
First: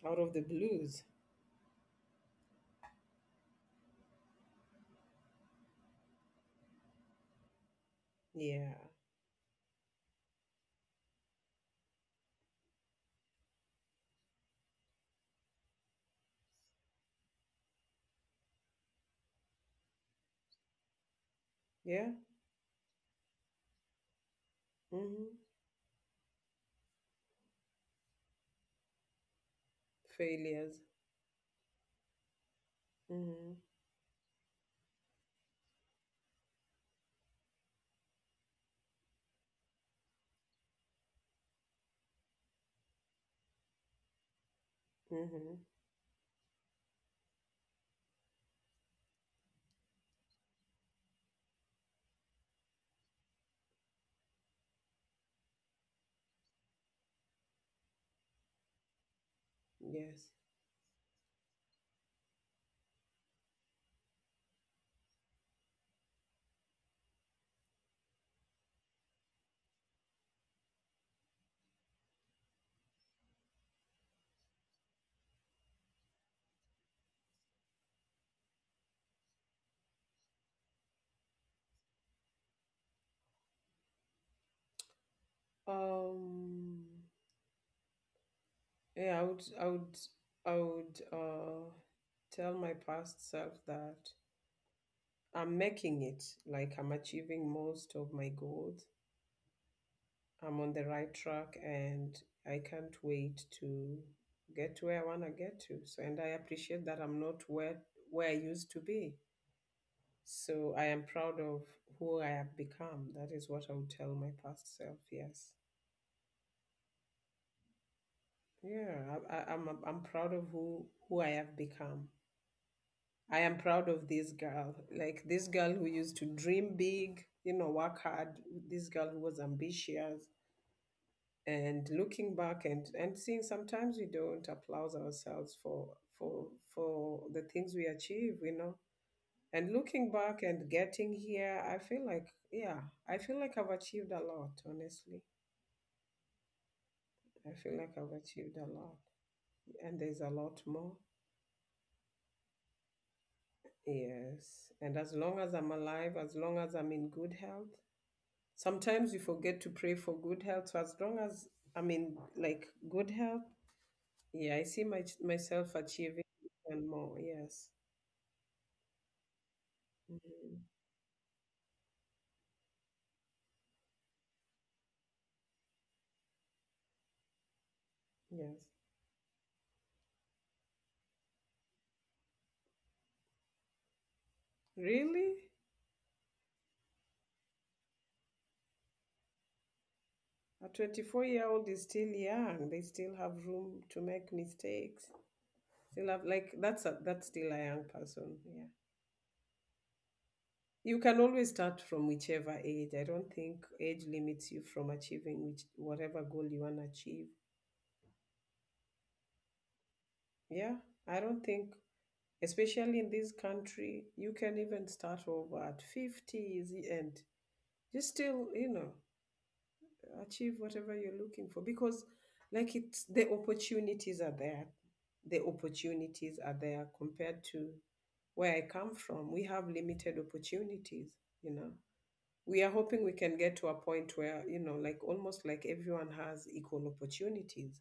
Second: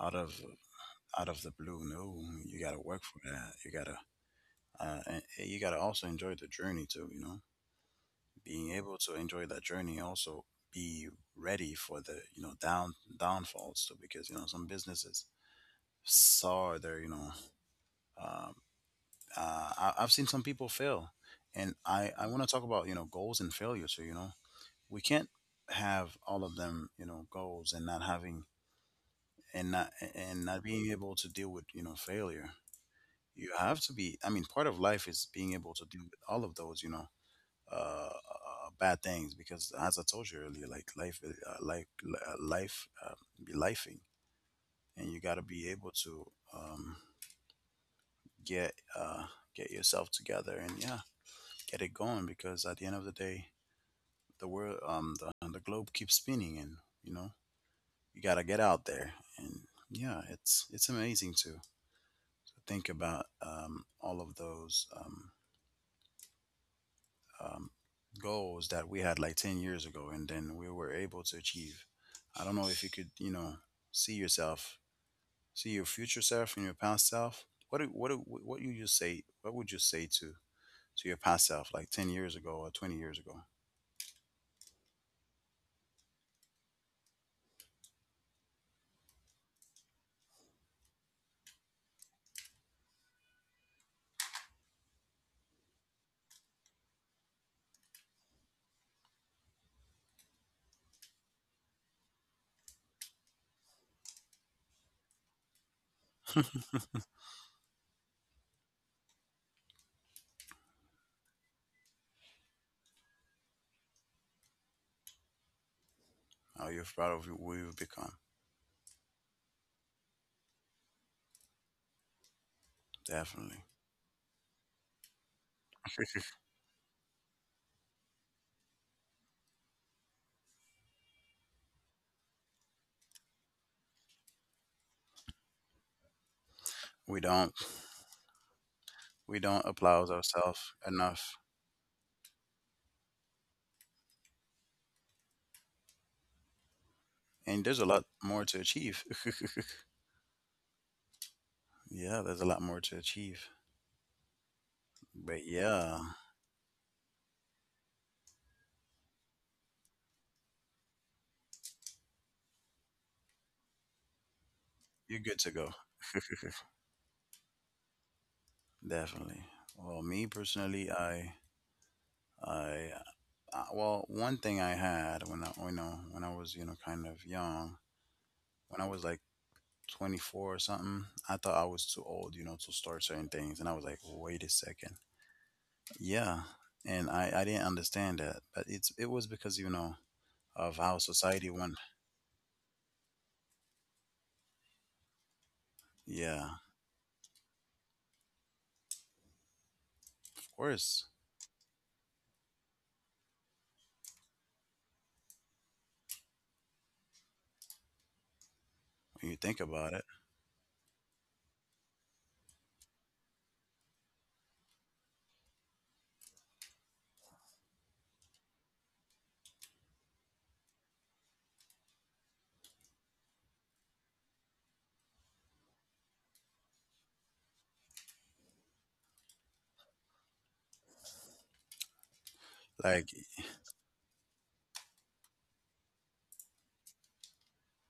[SPEAKER 1] out
[SPEAKER 2] out of
[SPEAKER 1] of
[SPEAKER 2] the blues.
[SPEAKER 1] out of the blue. No, you gotta work for that. You gotta uh, and you gotta also enjoy the journey too. You know, being
[SPEAKER 2] Yeah,
[SPEAKER 1] able to enjoy that journey also be ready for the you know down downfalls too because you know some businesses saw their you know um, uh, I, I've seen some people fail, and
[SPEAKER 2] yeah.
[SPEAKER 1] I I want to talk about you know goals and failure too. You know, we can't
[SPEAKER 2] Mm-hmm.
[SPEAKER 1] have all of them you know goals and not having and not and not
[SPEAKER 2] Failures.
[SPEAKER 1] being able to deal with you know failure. You
[SPEAKER 2] Mm-hmm.
[SPEAKER 1] have to be, I mean, part of life is being able to deal with all of those you know uh, uh bad things because as I told you earlier, like life is- uh, life li- uh, life uh, be lifing, and you got to
[SPEAKER 2] Mm-hmm.
[SPEAKER 1] be able to um get uh get yourself together and yeah get it going because at the end of the day the world um the, the globe keeps spinning and you know you got to get out there and yeah
[SPEAKER 2] Yes.
[SPEAKER 1] it's it's amazing too. Think about um, all of those um, um, goals that we had like ten years ago and then we were able to achieve. I don't know if you could, you know, see yourself, see your future self and your past self. What do, what do, what you just say? What would you say to to your past self, like ten years ago or twenty years ago?
[SPEAKER 2] Um. Yeah. I would. I would. I would. Uh, tell my past self that I'm making it. Like, I'm achieving most of my goals. I'm on the right track, and I can't wait to get to where I want to get to. So, and I appreciate that I'm not where where I used to be. So I am proud of who I have become. That is what I would tell my past self. Yes.
[SPEAKER 1] How you're proud of who you've become?
[SPEAKER 2] Yeah, I, I, I'm I'm proud of who who I have become. I
[SPEAKER 1] Definitely.
[SPEAKER 2] am
[SPEAKER 1] <laughs>
[SPEAKER 2] proud of this girl, like, this girl who used to dream big, you know, work hard. This girl who was ambitious, and looking back and and seeing, sometimes we don't applaud ourselves for for
[SPEAKER 1] We
[SPEAKER 2] for the
[SPEAKER 1] don't,
[SPEAKER 2] things we achieve, you know.
[SPEAKER 1] we don't
[SPEAKER 2] And
[SPEAKER 1] applaud
[SPEAKER 2] looking back
[SPEAKER 1] ourselves
[SPEAKER 2] and getting
[SPEAKER 1] enough,
[SPEAKER 2] here, I feel like, yeah, I feel like I've achieved a lot, honestly. I
[SPEAKER 1] and there's
[SPEAKER 2] feel
[SPEAKER 1] a lot
[SPEAKER 2] like I've
[SPEAKER 1] more to
[SPEAKER 2] achieved a
[SPEAKER 1] achieve.
[SPEAKER 2] lot,
[SPEAKER 1] <laughs>
[SPEAKER 2] and there's a lot more.
[SPEAKER 1] Yeah, there's a lot more to achieve.
[SPEAKER 2] Yes, and as
[SPEAKER 1] But
[SPEAKER 2] long as I'm
[SPEAKER 1] yeah,
[SPEAKER 2] alive, as long as I'm in good health, sometimes we forget to pray for good health. So as long as I'm in, like, good health, yeah, I see my,
[SPEAKER 1] you're good to go.
[SPEAKER 2] myself achieving and more. Yes.
[SPEAKER 1] <laughs> Definitely. Well, me
[SPEAKER 2] Mhm.
[SPEAKER 1] personally, I, I, uh, well, one thing I had when I, you know, when I was, you know, kind of young,
[SPEAKER 2] Yes.
[SPEAKER 1] when I was like twenty-four or something, I thought I was too old, you know, to start certain things, and I was like, wait a second,
[SPEAKER 2] Really?
[SPEAKER 1] yeah, and I, I didn't understand that, but it's, it was because, you know, of
[SPEAKER 2] A
[SPEAKER 1] how
[SPEAKER 2] twenty-four
[SPEAKER 1] society
[SPEAKER 2] year
[SPEAKER 1] went.
[SPEAKER 2] old is still young. They still have room to make mistakes. Still have
[SPEAKER 1] Yeah, of
[SPEAKER 2] like that's a that's still a young person. Yeah.
[SPEAKER 1] course.
[SPEAKER 2] You can always start from whichever age. I don't think age limits you from achieving which whatever goal you want to achieve.
[SPEAKER 1] When you think about it,
[SPEAKER 2] Yeah. I don't think, especially in this country, you can even start over at fifties and you still, you know, achieve whatever you're looking for, because like it's the opportunities are there the opportunities are there compared to where I come from. We have limited opportunities, you know. We are
[SPEAKER 1] like
[SPEAKER 2] hoping we can get to a point where, you know, like almost like everyone has equal opportunities.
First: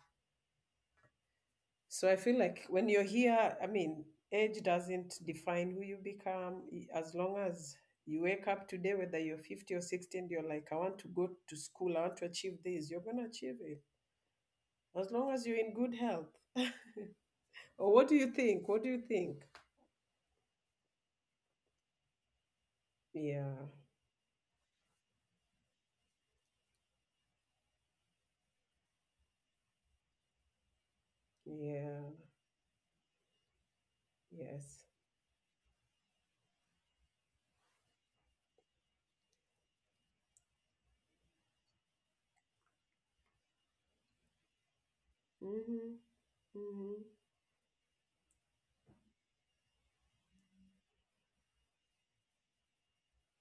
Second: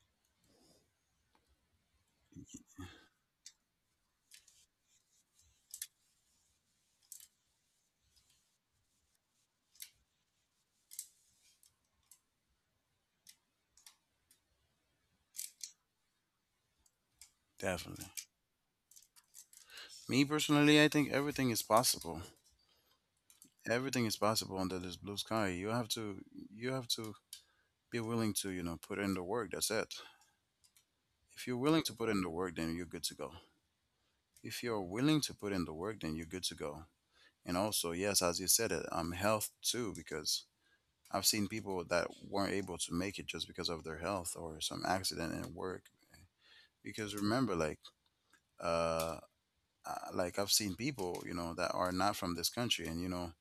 [SPEAKER 2] So I feel like when you're here, I mean, age doesn't define who you become, E, as long as you wake up today, whether you're fifty or sixty, and you're like, I want to go to school, I want to achieve this, you're going to achieve it, as long as you're in good health. Or
[SPEAKER 1] definitely.
[SPEAKER 2] what do you think? What do you think?
[SPEAKER 1] Me personally, I think everything is possible.
[SPEAKER 2] Yeah,
[SPEAKER 1] Everything is possible under this blue sky. You have to, you have to be willing to, you know, put in the work. That's it. If you're willing to
[SPEAKER 2] yeah,
[SPEAKER 1] put in the work, then you're good to go. If you're
[SPEAKER 2] yes.
[SPEAKER 1] willing to put in the work, then you're good to go. And also, yes, as you said it, um health too, because I've seen people that weren't able to make it just because of their health or some accident in work.
[SPEAKER 2] Mm-hmm. Mm-hmm.
[SPEAKER 1] Because remember, like uh uh, like I've seen people, you know, that are not from this country and you know,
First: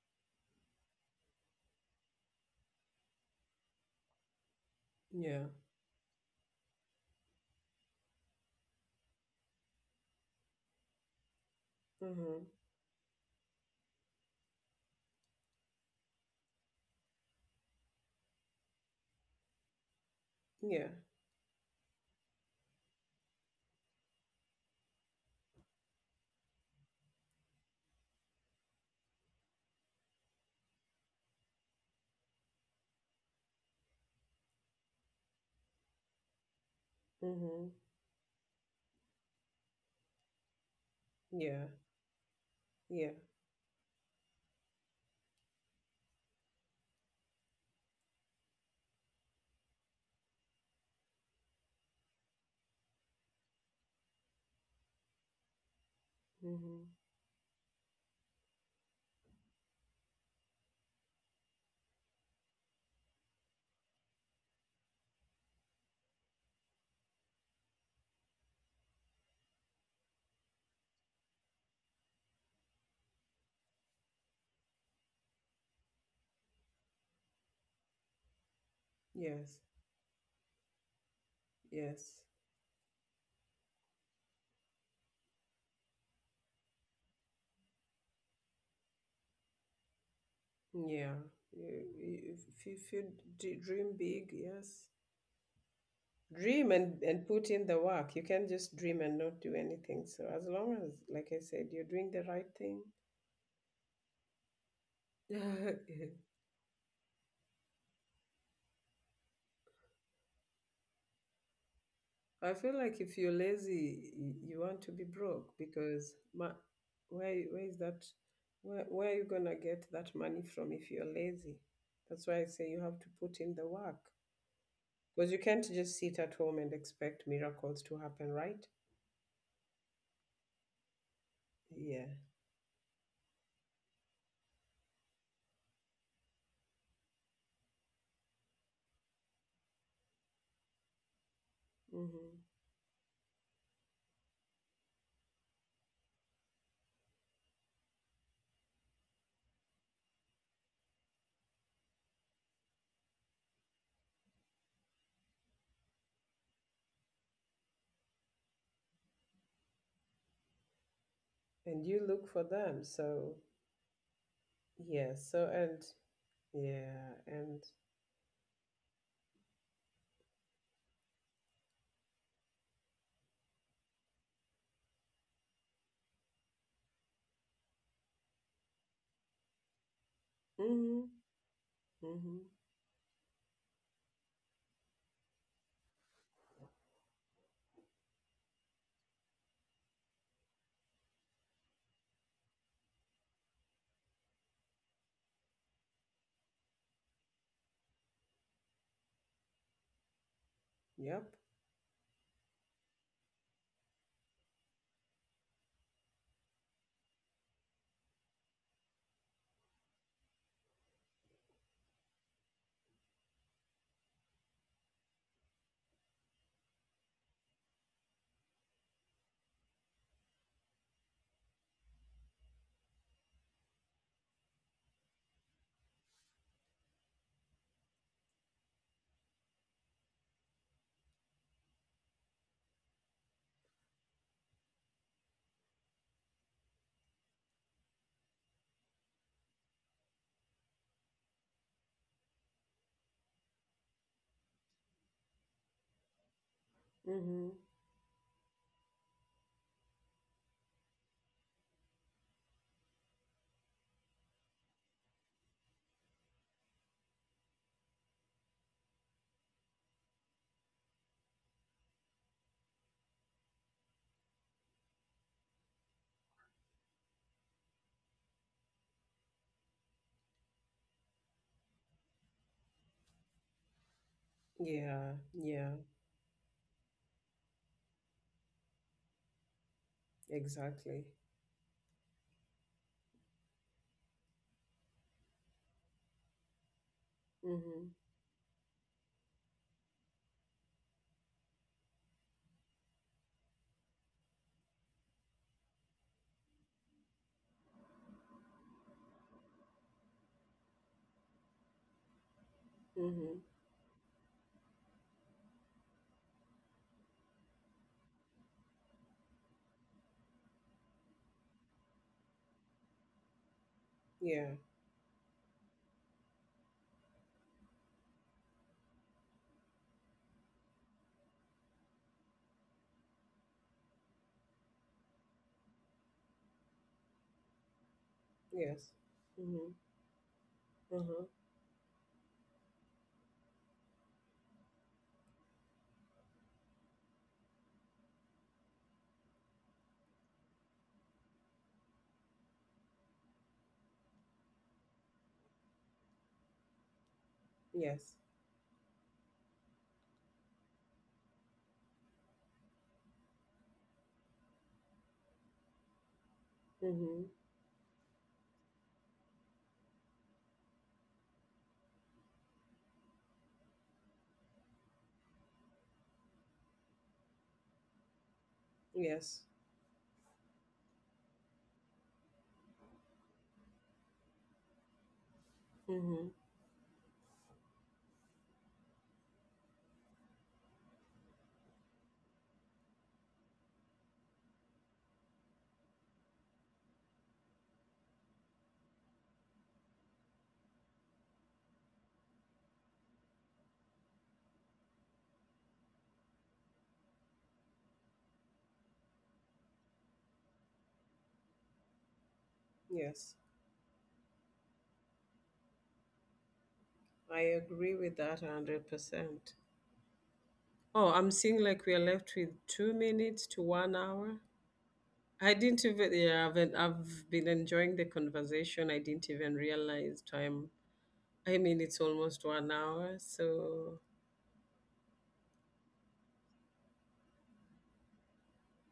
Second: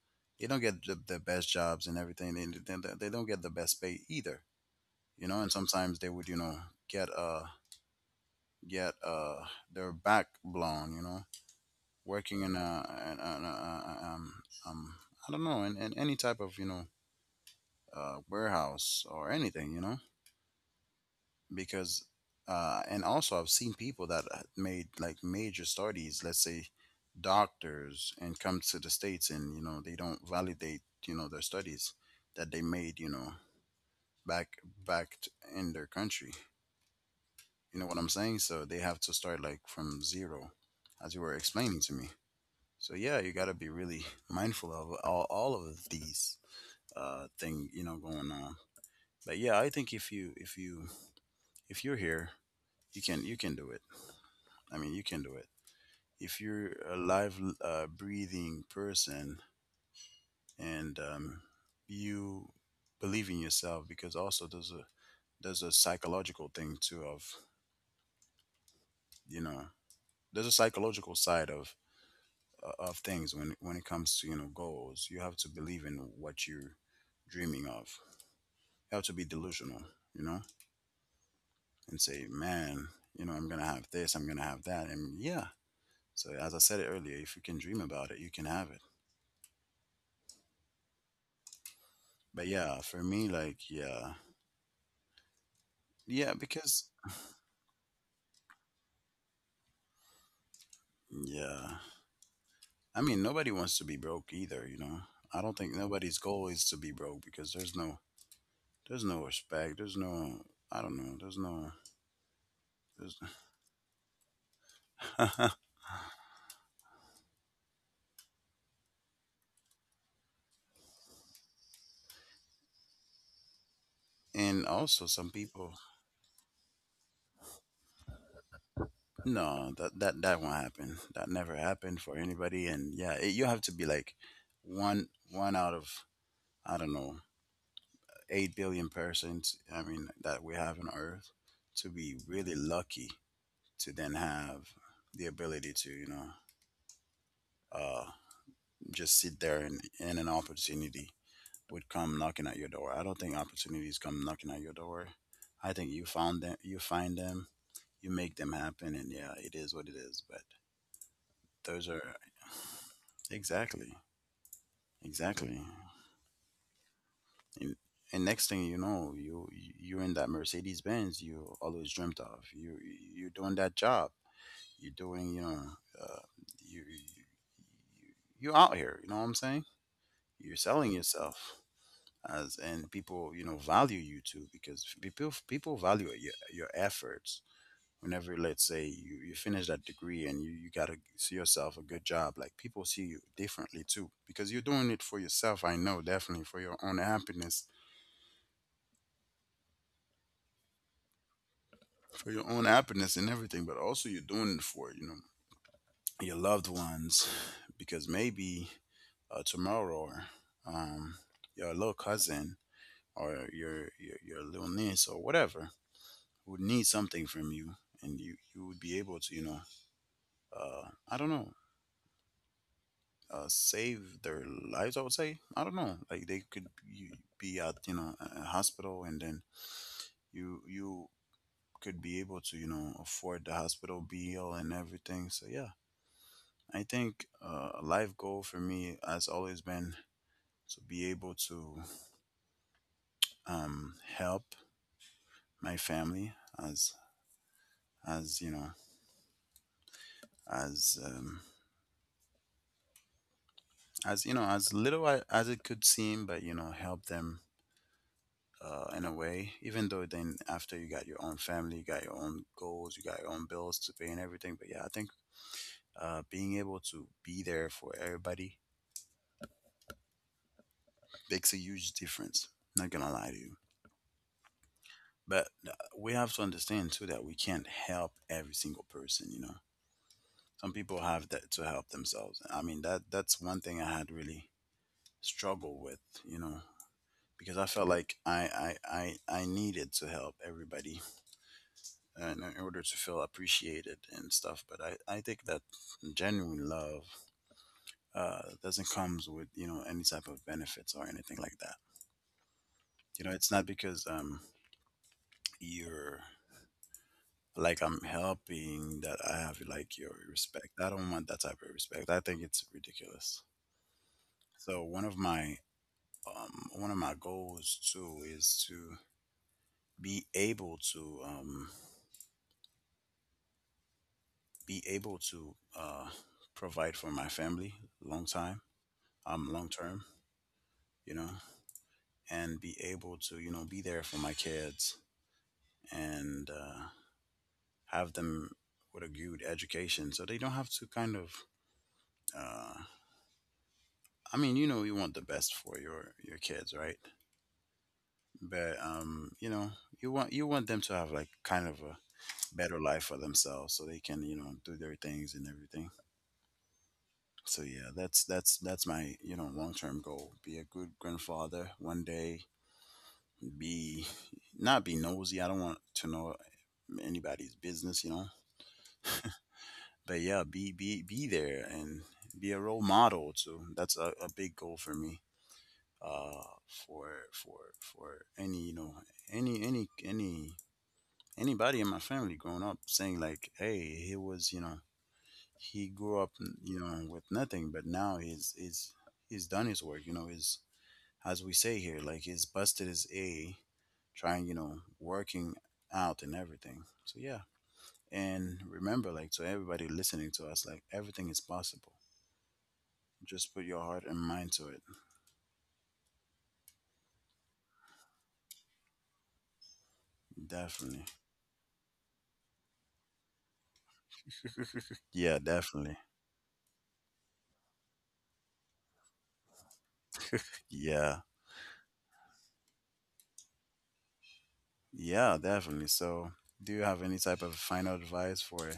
[SPEAKER 1] they don't get the, the best jobs and everything. They, they, they don't get the best pay either, you know,
[SPEAKER 2] Yeah.
[SPEAKER 1] and sometimes they would, you know, get uh get uh their back blown, you know, working
[SPEAKER 2] Mm-hmm.
[SPEAKER 1] in a, in a, in a um um I don't know, in, in any type of you know uh warehouse or anything, you know,
[SPEAKER 2] Yeah.
[SPEAKER 1] because uh and also I've seen people that uh, made like major studies, let's say doctors, and come to the states and you know they don't validate you know their studies that they made, you know, back back t- in their country.
[SPEAKER 2] Mm-hmm.
[SPEAKER 1] You know what I'm saying? So they have to start like from zero, as you were
[SPEAKER 2] Yeah.
[SPEAKER 1] explaining to me. So
[SPEAKER 2] Yeah.
[SPEAKER 1] yeah, you got to be really <laughs> mindful of all, all of these uh thing you know going on. But yeah, I think if you if you if you're here, you can you can do it. I mean, you can do it. If you're
[SPEAKER 2] Mm-hmm.
[SPEAKER 1] a live uh, breathing person and um, you believe in yourself, because also there's a there's a psychological thing too of you know there's a psychological side of uh, of things when when it comes to you know goals. You have to believe in what you're dreaming of. You have to be
[SPEAKER 2] Yes.
[SPEAKER 1] delusional, you know, and
[SPEAKER 2] Yes.
[SPEAKER 1] say, man, you know, I'm gonna have this, I'm gonna have that, and yeah. So as I said it earlier, if you can dream about it, you can have it.
[SPEAKER 2] Yeah. You- you-
[SPEAKER 1] But
[SPEAKER 2] If you,
[SPEAKER 1] yeah,
[SPEAKER 2] if you
[SPEAKER 1] for me,
[SPEAKER 2] d-
[SPEAKER 1] like
[SPEAKER 2] dream
[SPEAKER 1] yeah,
[SPEAKER 2] big, yes.
[SPEAKER 1] yeah,
[SPEAKER 2] Dream
[SPEAKER 1] because
[SPEAKER 2] and, and put in the work. You can't just dream and not do anything. So as long as, like I said,
[SPEAKER 1] yeah,
[SPEAKER 2] you're doing the right thing.
[SPEAKER 1] I mean, nobody wants to be broke either, you know. I don't think nobody's
[SPEAKER 2] <laughs>
[SPEAKER 1] goal is to be broke because there's no there's no respect, there's no I don't know, there's no
[SPEAKER 2] I feel like if
[SPEAKER 1] there's
[SPEAKER 2] you're lazy, y- you want to be broke
[SPEAKER 1] <laughs>
[SPEAKER 2] because ma- where where is that? Where where are you gonna get that money from if you're lazy? That's why I say you have to put in the work,
[SPEAKER 1] and also
[SPEAKER 2] because
[SPEAKER 1] some
[SPEAKER 2] you can't
[SPEAKER 1] people
[SPEAKER 2] just sit at home and expect miracles to happen, right?
[SPEAKER 1] No, that that that won't happen. That never happened
[SPEAKER 2] Yeah.
[SPEAKER 1] for anybody. And yeah, it, you have to be like one one out of I don't know eight billion persons. I mean that we have on Earth to be
[SPEAKER 2] Mm-hmm.
[SPEAKER 1] really lucky to then have the ability to you know uh just sit there and, and an opportunity would come knocking at your door. I don't think opportunities come knocking at your door. I think you found them. You find them. You make them happen. And yeah, it is what it is. But
[SPEAKER 2] And
[SPEAKER 1] those are
[SPEAKER 2] you look for them. So
[SPEAKER 1] exactly
[SPEAKER 2] yeah. So
[SPEAKER 1] exactly.
[SPEAKER 2] and yeah. And
[SPEAKER 1] And, and next thing you know, you you're in that Mercedes Benz you always dreamt of. You you're doing that job. You're doing, you know uh, you, you you're out here. You know what I'm saying? You're selling
[SPEAKER 2] mm-hmm.
[SPEAKER 1] yourself
[SPEAKER 2] Mm-hmm.
[SPEAKER 1] as, and people, you know, value you too because people people value your your efforts. Whenever, let's say you, you finish that degree and you, you gotta see yourself a good job, like people see you differently too because you're doing it for yourself. I know, definitely for your own happiness,
[SPEAKER 2] Yep.
[SPEAKER 1] for your own happiness and everything, but also you're doing it for, you know, your loved ones, because maybe uh, tomorrow, um, your little cousin or your, your your little niece or whatever would need something from you, and you you would be able to, you know uh, I don't know uh, save their lives. I would say, I don't know, like they could be, be at, you know, a a hospital, and then you you could be able to, you know, afford the hospital bill and everything. So yeah, I think uh, a life goal for me has always been to be able to um, help my family as,
[SPEAKER 2] Mm-hmm.
[SPEAKER 1] as you know as um, as you know, as little a- as it could seem, but you know, help them uh, in a way. Even though then after you got your own family, you got your own goals, you got your own bills to pay and everything. But yeah, I think uh, being able to be there for everybody makes a huge difference. Not gonna lie to you.
[SPEAKER 2] Yeah.
[SPEAKER 1] But
[SPEAKER 2] Yeah.
[SPEAKER 1] uh, we have to understand too that we can't help every single person. You know, some
[SPEAKER 2] Exactly.
[SPEAKER 1] people have that to help themselves. I mean, that that's one thing I had really struggled with. You know, because I
[SPEAKER 2] Mm-hmm.
[SPEAKER 1] felt like I I I, I needed to help everybody uh, in, in order to feel appreciated and stuff. But I I think that genuine love uh doesn't comes with, you know, any type of benefits or anything like that. You know,
[SPEAKER 2] Mm-hmm.
[SPEAKER 1] it's not because um you're, like, I'm helping that I have like your respect. I don't want that type of respect. I think it's ridiculous.
[SPEAKER 2] Yeah.
[SPEAKER 1] So one of my um one of my goals too is to be able to um be able to uh provide for my family long time,
[SPEAKER 2] Yes.
[SPEAKER 1] um
[SPEAKER 2] Mm-hmm.
[SPEAKER 1] long term, you
[SPEAKER 2] Uh-huh.
[SPEAKER 1] know, and be able to, you know, be there for my kids, and uh have them with a good education so they don't have to kind of, uh I mean, you know, you want the best for your your kids, right?
[SPEAKER 2] Yes.
[SPEAKER 1] But um, you know, you want you want them to have like kind of a better life for themselves, so they can, you know, do their things and everything.
[SPEAKER 2] Mm-hmm.
[SPEAKER 1] So yeah, that's that's that's my, you know, long term goal: be a good grandfather one day. Be Not be nosy. I don't want to know anybody's business, you know.
[SPEAKER 2] Yes.
[SPEAKER 1] But yeah, be be be there and be a role model too. That's a, a big goal for me.
[SPEAKER 2] Mm-hmm.
[SPEAKER 1] uh, for for for any, you know, any any any anybody in my family growing up saying like, hey, he was, you know, he grew up, you know, with nothing, but now he's he's he's done his work, you know, is, as we say here, like he's busted his a, trying, you know, working out and everything. So yeah, and remember, like, to everybody listening to us, like everything is possible,
[SPEAKER 2] Yes.
[SPEAKER 1] just put your heart and mind to it.
[SPEAKER 2] I agree with that one hundred percent. Oh,
[SPEAKER 1] Definitely.
[SPEAKER 2] I'm seeing like we're left with two minutes to one hour.
[SPEAKER 1] Yeah,
[SPEAKER 2] I didn't
[SPEAKER 1] definitely.
[SPEAKER 2] even, yeah, I've been, I've been enjoying the conversation. I didn't even realize time.
[SPEAKER 1] Yeah.
[SPEAKER 2] I mean, it's almost one hour. So,
[SPEAKER 1] Yeah, definitely. So, do you have any type of final advice for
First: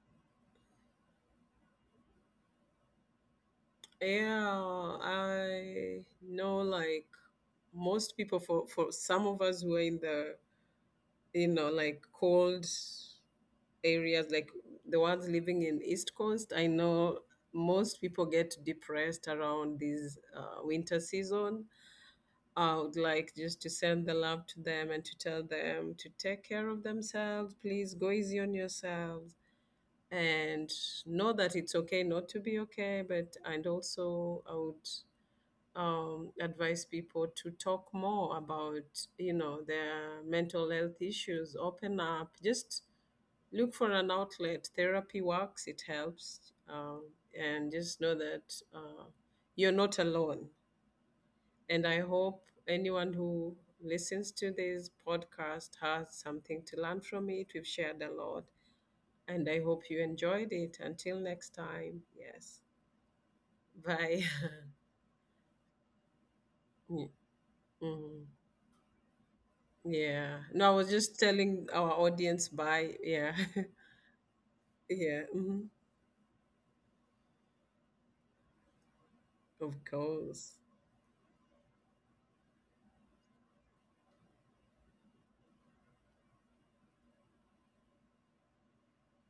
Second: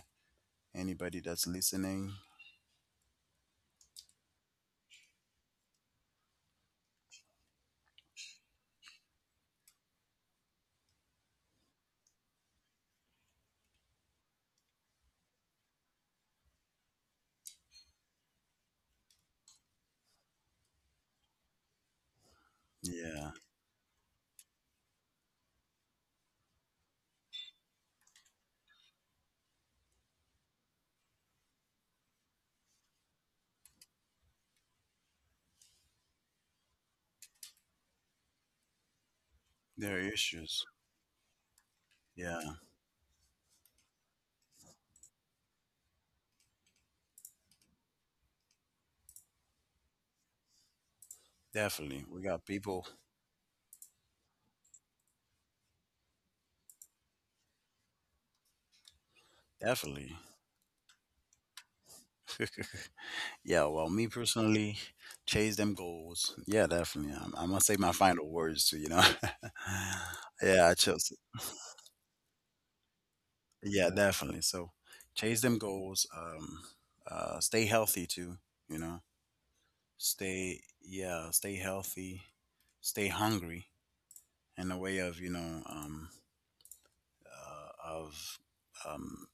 [SPEAKER 1] anybody that's listening?
[SPEAKER 2] yeah, I know like most people, for, for some of us who are in the, you know, like cold areas, like the ones living in East Coast, I know most people get depressed around this uh, winter season. I would
[SPEAKER 1] Yeah,
[SPEAKER 2] like just to send the love to them and to tell them to take care of themselves. Please go easy on yourselves and know that it's okay not to be okay. But and also, I would um, advise people to talk more about, you know,
[SPEAKER 1] there are
[SPEAKER 2] their
[SPEAKER 1] issues.
[SPEAKER 2] mental health issues. Open up.
[SPEAKER 1] Yeah,
[SPEAKER 2] Just look for an outlet. Therapy works, it helps. Um, and just know that uh, you're not alone. And I
[SPEAKER 1] definitely. We got
[SPEAKER 2] hope
[SPEAKER 1] people.
[SPEAKER 2] anyone who listens to this podcast has something to learn from it. We've shared a lot. And I hope you
[SPEAKER 1] Definitely.
[SPEAKER 2] enjoyed it. Until next time, yes.
[SPEAKER 1] <laughs> Yeah, well, me
[SPEAKER 2] Bye. <laughs>
[SPEAKER 1] personally, chase them goals. Yeah,
[SPEAKER 2] Mm,
[SPEAKER 1] definitely. I'm, I'm going to say my final
[SPEAKER 2] mm.
[SPEAKER 1] words too, you know?
[SPEAKER 2] Yeah.
[SPEAKER 1] <laughs> Yeah,
[SPEAKER 2] No,
[SPEAKER 1] I
[SPEAKER 2] I was
[SPEAKER 1] chose.
[SPEAKER 2] just telling our audience bye. Yeah.
[SPEAKER 1] Yeah, definitely. So,
[SPEAKER 2] <laughs> Yeah.
[SPEAKER 1] chase them
[SPEAKER 2] Hmm.
[SPEAKER 1] goals. Um, uh, stay healthy too, you know?
[SPEAKER 2] Of course.
[SPEAKER 1] Stay, yeah, stay healthy, stay hungry, in a way of, you know, um, uh, of um,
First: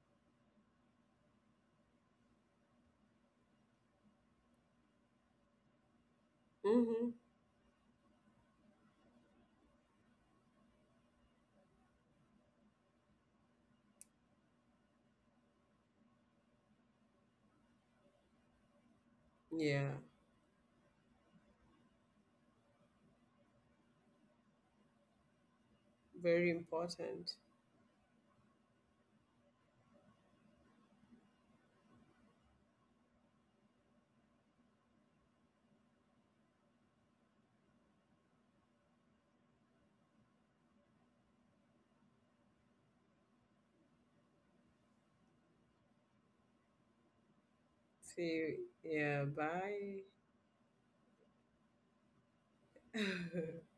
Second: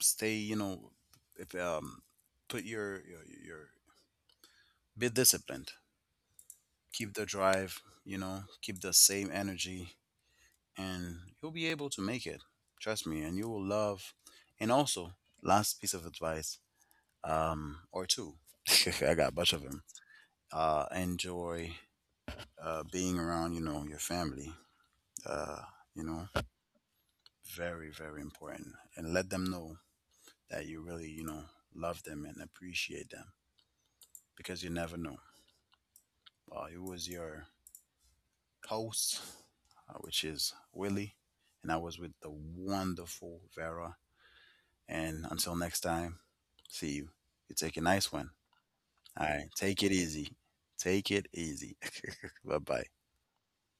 [SPEAKER 1] stay, you know if um, put your, your your be disciplined,
[SPEAKER 2] Hmm.
[SPEAKER 1] keep the drive, you know, keep the same energy, and you'll be able to make it, trust me, and you will love. And also, last piece of advice, um, or two. <laughs> I got a bunch of them.
[SPEAKER 2] Yeah.
[SPEAKER 1] Uh, enjoy uh, being around, you know, your family, uh, you know,
[SPEAKER 2] Very important.
[SPEAKER 1] very very important. And let them know that you really, you know, love them and appreciate them, because you never know. Uh, it was your host, uh, which is Willie, and I was with the wonderful Vera. And until next time, see you. You take a nice
[SPEAKER 2] See
[SPEAKER 1] one.
[SPEAKER 2] you. Yeah,
[SPEAKER 1] All right, take it
[SPEAKER 2] bye.
[SPEAKER 1] easy. Take it easy. <laughs> Bye bye.
[SPEAKER 2] <laughs>